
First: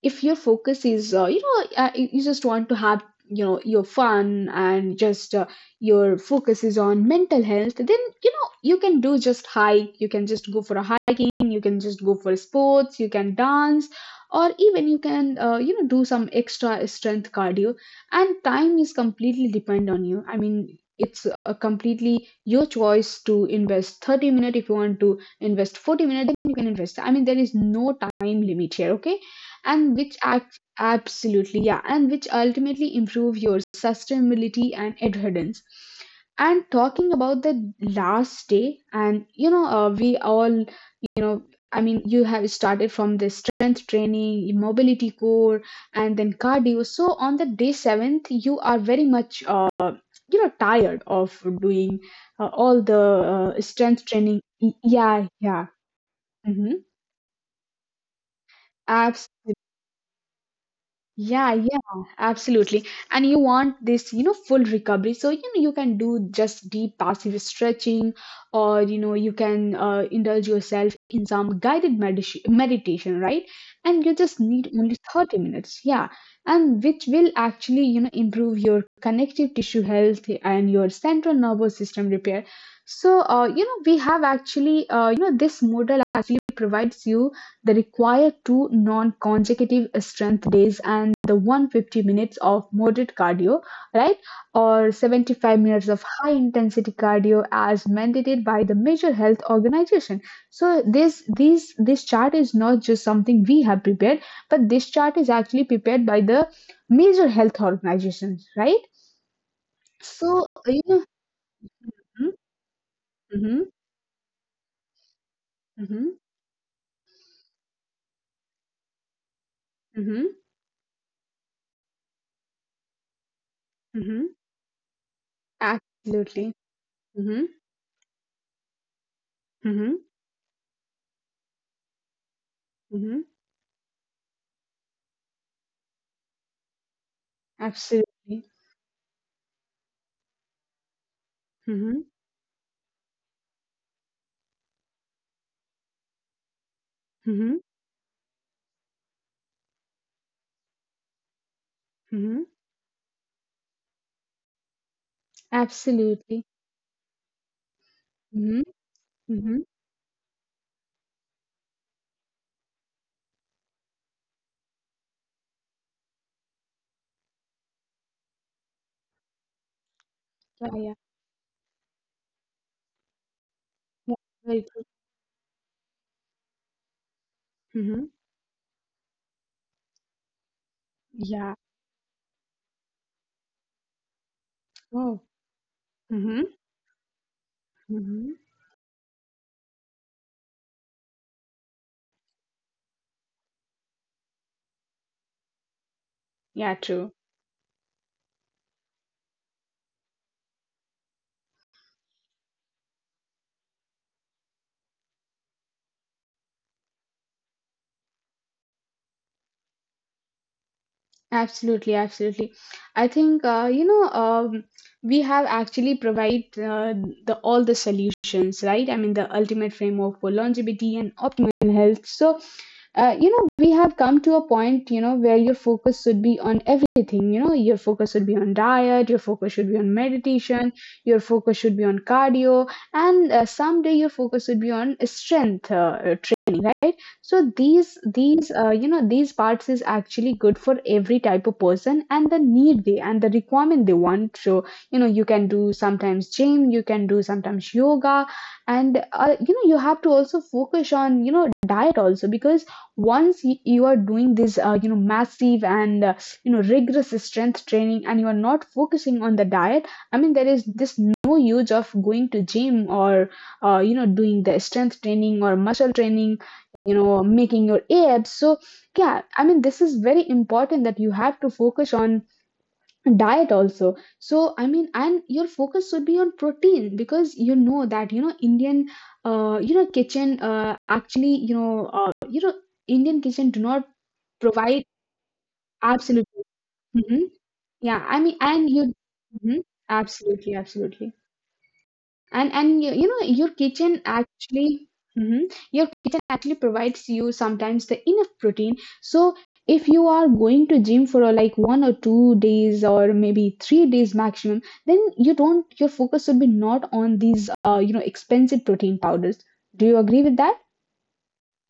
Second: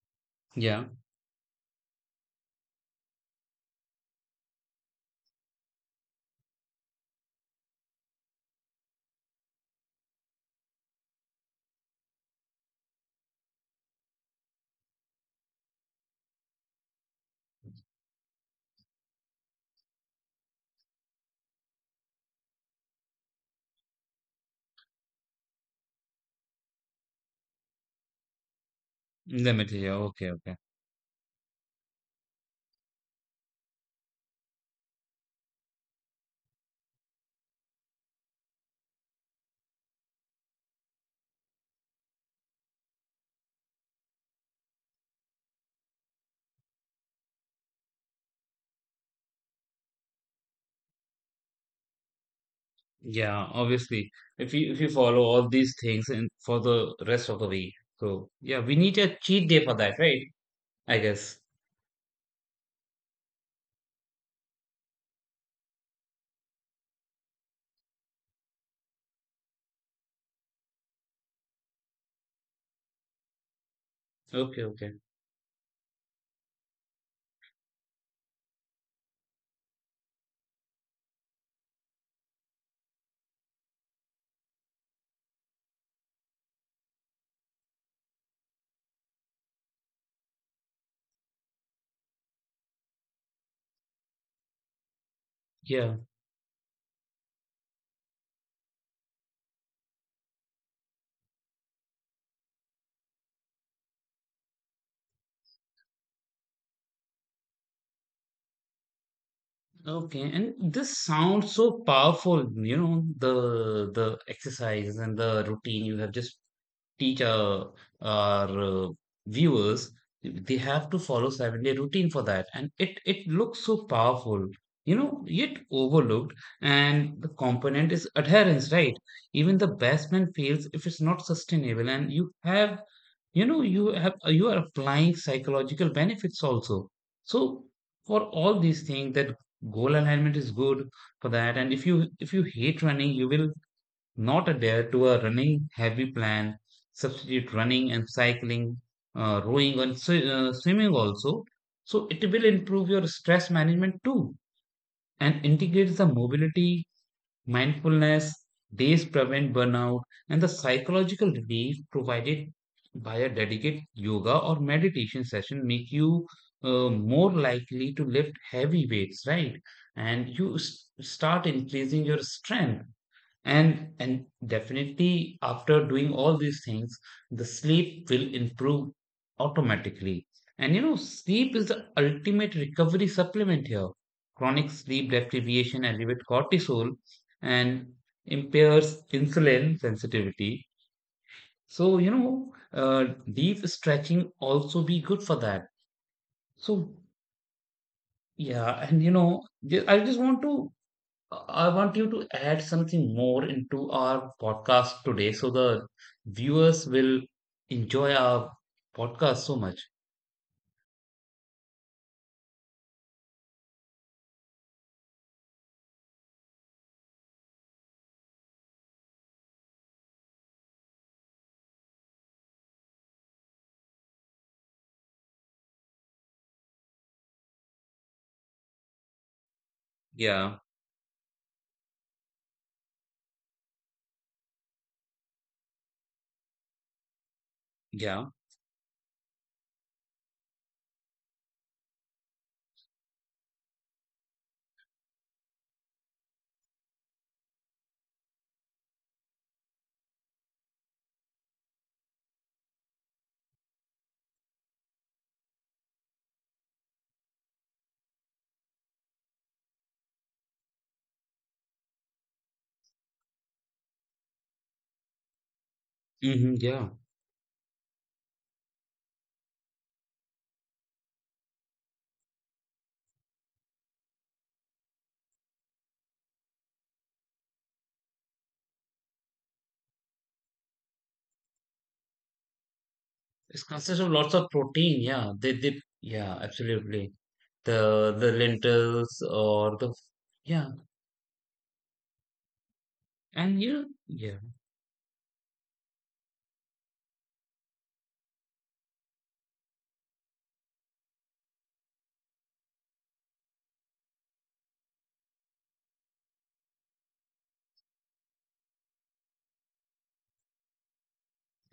[SPEAKER 2] If your focus
[SPEAKER 1] Yeah.
[SPEAKER 2] is, you just want to have your fun, and just your focus is on mental health, then you can do just hike, you can just go for a hiking, you can just go for sports, you can dance, or even you can do some extra strength cardio. And time is completely depend on you. I mean, it's completely your choice to invest 30 minutes. If you want to invest 40 minutes, then you can invest. I mean, there is no time limit here, okay?
[SPEAKER 1] Let me
[SPEAKER 2] and
[SPEAKER 1] tell.
[SPEAKER 2] which
[SPEAKER 1] Okay. Okay.
[SPEAKER 2] act absolutely yeah and which ultimately improve your sustainability and adherence. And talking about the last day, and you know we all you know I mean, you have started from the strength training, mobility core, and then cardio. So on the day 7th, you are very much tired of doing all the
[SPEAKER 1] Yeah,
[SPEAKER 2] strength
[SPEAKER 1] obviously.
[SPEAKER 2] training.
[SPEAKER 1] If you follow
[SPEAKER 2] Yeah,
[SPEAKER 1] all
[SPEAKER 2] yeah,
[SPEAKER 1] these things and for
[SPEAKER 2] hmm.
[SPEAKER 1] the rest of the week. So yeah, we need a cheat day for that, right? I guess.
[SPEAKER 2] Yeah, yeah, absolutely. And you want this, full recovery. So, you can do just deep passive stretching, or, you can indulge yourself in some guided meditation, right? And you just
[SPEAKER 1] Okay,
[SPEAKER 2] need
[SPEAKER 1] okay.
[SPEAKER 2] only 30 minutes. Yeah. And which will actually, improve your connective tissue health and your central nervous system repair. So, we have actually, this model actually provides you they require two non-consecutive strength days and the 150 minutes of moderate cardio, right? Or 75 minutes
[SPEAKER 1] Yeah.
[SPEAKER 2] of high intensity cardio, as mandated by the major health organization. So this chart is not just something we have prepared, but this chart is actually prepared by the major health organizations, right?
[SPEAKER 1] Okay.
[SPEAKER 2] So
[SPEAKER 1] And this sounds so
[SPEAKER 2] mm-hmm,
[SPEAKER 1] powerful, you know, the exercise and the routine you
[SPEAKER 2] mm-hmm,
[SPEAKER 1] have just teacher or viewers
[SPEAKER 2] mm-hmm,
[SPEAKER 1] they have to follow 7-day routine for that and it looks so
[SPEAKER 2] mm-hmm,
[SPEAKER 1] powerful you know yet overlooked
[SPEAKER 2] absolutely,
[SPEAKER 1] and the
[SPEAKER 2] mm-hmm,
[SPEAKER 1] component is adherence, right? Even the
[SPEAKER 2] mm-hmm,
[SPEAKER 1] best man fails if it's not sustainable and you have
[SPEAKER 2] mm-hmm,
[SPEAKER 1] you know you have you are applying psychological benefits also, so for
[SPEAKER 2] absolutely,
[SPEAKER 1] all these things that goal alignment is good for that and if
[SPEAKER 2] Mm-hmm.
[SPEAKER 1] you hate running you will not adhere to a running heavy plan, substitute
[SPEAKER 2] Mhm,
[SPEAKER 1] running and cycling, rowing and swimming also. So it
[SPEAKER 2] mhm.
[SPEAKER 1] will improve your stress management too and integrates the
[SPEAKER 2] Absolutely.
[SPEAKER 1] mobility, mindfulness.
[SPEAKER 2] Mhm,
[SPEAKER 1] These prevent
[SPEAKER 2] mhm.
[SPEAKER 1] burnout and the psychological relief provided by a dedicated yoga or meditation session make you more likely to lift heavy weights, right? And you
[SPEAKER 2] Yeah, yeah.
[SPEAKER 1] s- start increasing your strength,
[SPEAKER 2] Yeah,
[SPEAKER 1] and
[SPEAKER 2] very true.
[SPEAKER 1] definitely after doing all these things the
[SPEAKER 2] Mhm.
[SPEAKER 1] sleep will improve automatically, and you know
[SPEAKER 2] Yeah.
[SPEAKER 1] sleep is the ultimate recovery supplement here. Chronic sleep
[SPEAKER 2] Oh.
[SPEAKER 1] deprivation elevates
[SPEAKER 2] Mhm,
[SPEAKER 1] cortisol and
[SPEAKER 2] mhm.
[SPEAKER 1] impairs insulin sensitivity, so you know deep stretching also be good for that.
[SPEAKER 2] Yeah,
[SPEAKER 1] So
[SPEAKER 2] true.
[SPEAKER 1] yeah, and you know, I just want to, I want you to add something more into our podcast today so the viewers will enjoy our podcast so much.
[SPEAKER 2] Absolutely, absolutely. I think we have actually provide the all the solutions, right? I mean, the ultimate framework for longevity and optimal health. So we have come to a point where your focus should be on everything, your focus should be on diet, your focus should be on
[SPEAKER 1] Yeah,
[SPEAKER 2] meditation, your focus should be on cardio, and someday your focus should be on strength training, right? So these
[SPEAKER 1] yeah,
[SPEAKER 2] these uh, you know these parts is actually good for every type of person and the need they and the requirement they want. So you can do sometimes gym, you can do sometimes yoga, and you have to also focus on diet also, because once you are doing this massive and rigorous strength training, and you are not focusing on the diet. I mean, there is this no use of going to gym, or doing the strength training or muscle training,
[SPEAKER 1] hmm, yeah.
[SPEAKER 2] making your abs. So yeah, I mean, this is very important, that you have to focus on diet also. So I mean, and your focus should be on protein, because that Indian kitchen actually, Indian kitchen
[SPEAKER 1] It
[SPEAKER 2] do not
[SPEAKER 1] consists of lots of
[SPEAKER 2] provide.
[SPEAKER 1] protein, yeah. They yeah,
[SPEAKER 2] Absolutely.
[SPEAKER 1] absolutely.
[SPEAKER 2] Mhm. Yeah,
[SPEAKER 1] The
[SPEAKER 2] I
[SPEAKER 1] the
[SPEAKER 2] mean, and you.
[SPEAKER 1] lentils
[SPEAKER 2] Mhm.
[SPEAKER 1] or the,
[SPEAKER 2] Absolutely,
[SPEAKER 1] yeah.
[SPEAKER 2] absolutely. And you, you know your
[SPEAKER 1] And you know,
[SPEAKER 2] kitchen
[SPEAKER 1] yeah.
[SPEAKER 2] actually. Mhm. Your kitchen actually provides you sometimes the enough protein. So if you are going to gym for like 1 or 2 days, or maybe 3 days maximum, then your focus should be not on these expensive protein powders. Do you agree with that?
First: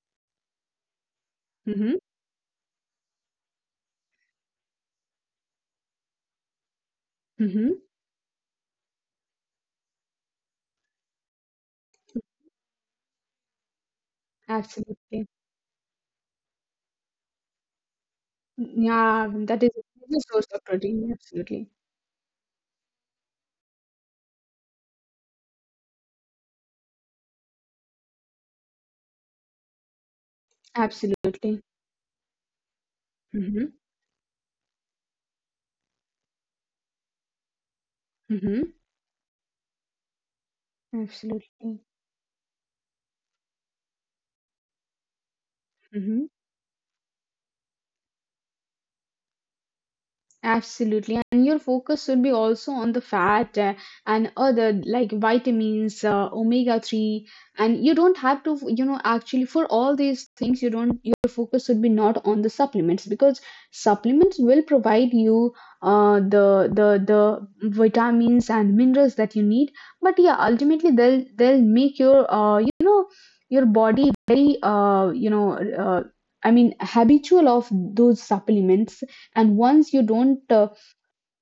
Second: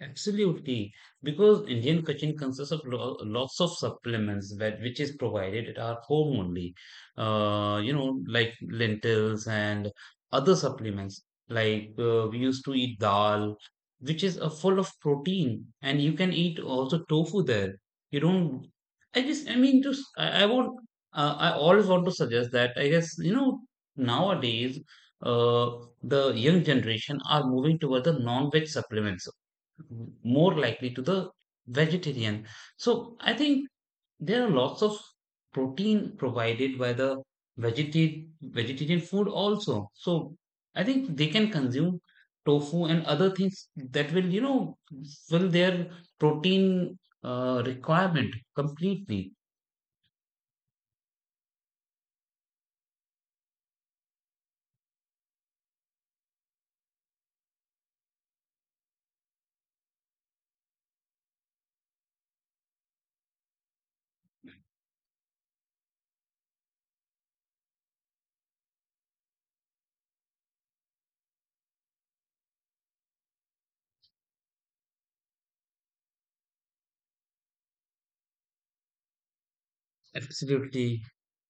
[SPEAKER 1] Absolutely, because
[SPEAKER 2] Mm-hmm.
[SPEAKER 1] Indian cooking consists of lots of supplements that which is provided at our home only.
[SPEAKER 2] Mm-hmm.
[SPEAKER 1] You know, like lentils and other supplements. Like we used to eat dal, which is full of
[SPEAKER 2] Absolutely.
[SPEAKER 1] protein, and you can eat also tofu there. You don't. I
[SPEAKER 2] Yeah,
[SPEAKER 1] just, I
[SPEAKER 2] that is
[SPEAKER 1] mean, just
[SPEAKER 2] a
[SPEAKER 1] I
[SPEAKER 2] source of
[SPEAKER 1] will,
[SPEAKER 2] protein.
[SPEAKER 1] I
[SPEAKER 2] Absolutely,
[SPEAKER 1] always want to suggest that. I guess you know nowadays, uh, the young generation are moving toward the non-veg supplements more likely to the
[SPEAKER 2] absolutely.
[SPEAKER 1] vegetarian. So I think
[SPEAKER 2] Mm-hmm.
[SPEAKER 1] there are lots of protein provided by the
[SPEAKER 2] Mm-hmm.
[SPEAKER 1] vegetarian food also. So I think they can
[SPEAKER 2] Absolutely.
[SPEAKER 1] consume tofu and other things that will, you know, fill their
[SPEAKER 2] Mm-hmm.
[SPEAKER 1] protein requirement completely.
[SPEAKER 2] Absolutely, and your focus should be also on the fat, and other like vitamins, omega 3, and you don't have to, actually, for all these things, your focus should be not on the supplements, because supplements will provide you the the vitamins and minerals that you need, but yeah, ultimately they'll make your body very, uh, I mean, habitual of those supplements. And once you don't,
[SPEAKER 1] Absolutely,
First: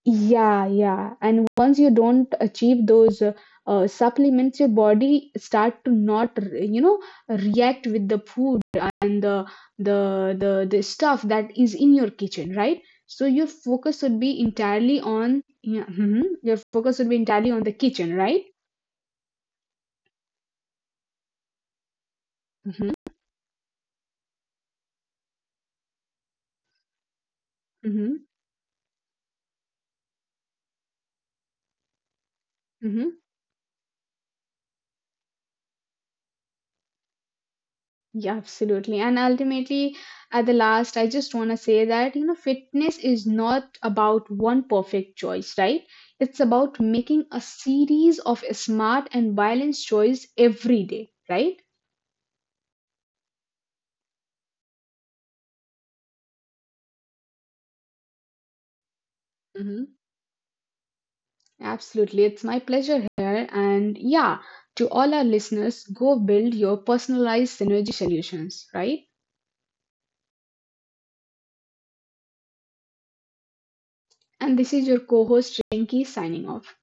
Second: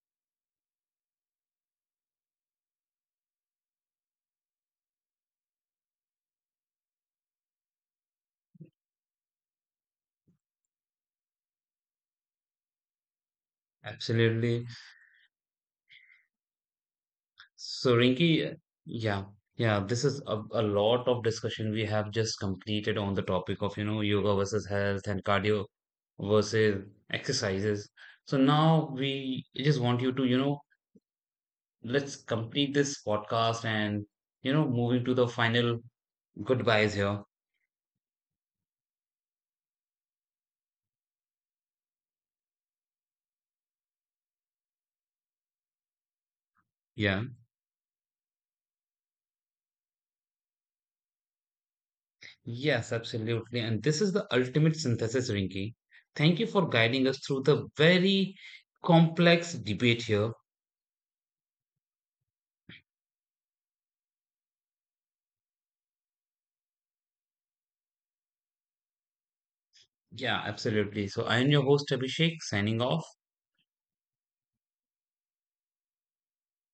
[SPEAKER 2] yeah, yeah, and once you don't achieve those supplements, your body start to not react with the food, and the stuff that is in your kitchen, right? So your focus should be
[SPEAKER 1] absolutely.
[SPEAKER 2] entirely on, yeah, mhm, your focus should be entirely on the
[SPEAKER 1] So,
[SPEAKER 2] kitchen, right?
[SPEAKER 1] Rinki, yeah, yeah, this is a lot of discussion we have just
[SPEAKER 2] Mm-hmm,
[SPEAKER 1] completed on the topic of, you know, yoga versus health and cardio versus exercises.
[SPEAKER 2] mm-hmm,
[SPEAKER 1] So now we just want you to, you know, let's complete this
[SPEAKER 2] mm-hmm.
[SPEAKER 1] podcast and, you know, moving to the final goodbyes here.
[SPEAKER 2] Yeah, absolutely. And ultimately, at the last, I just want to say that, fitness is not about one perfect choice, right? It's about
[SPEAKER 1] Yeah.
[SPEAKER 2] making a series of smart and balanced choice every day, right?
[SPEAKER 1] Yes, absolutely. And this is the ultimate synthesis, Rinki. Thank you for guiding us through the very complex
[SPEAKER 2] Hmm.
[SPEAKER 1] debate here.
[SPEAKER 2] Absolutely. It's my pleasure here. And yeah, to all our listeners, go build your personalized synergy solutions, right?
[SPEAKER 1] Yeah, absolutely. So I am your host Abhishek signing off.
[SPEAKER 2] And this is your co host, Rinki, signing off.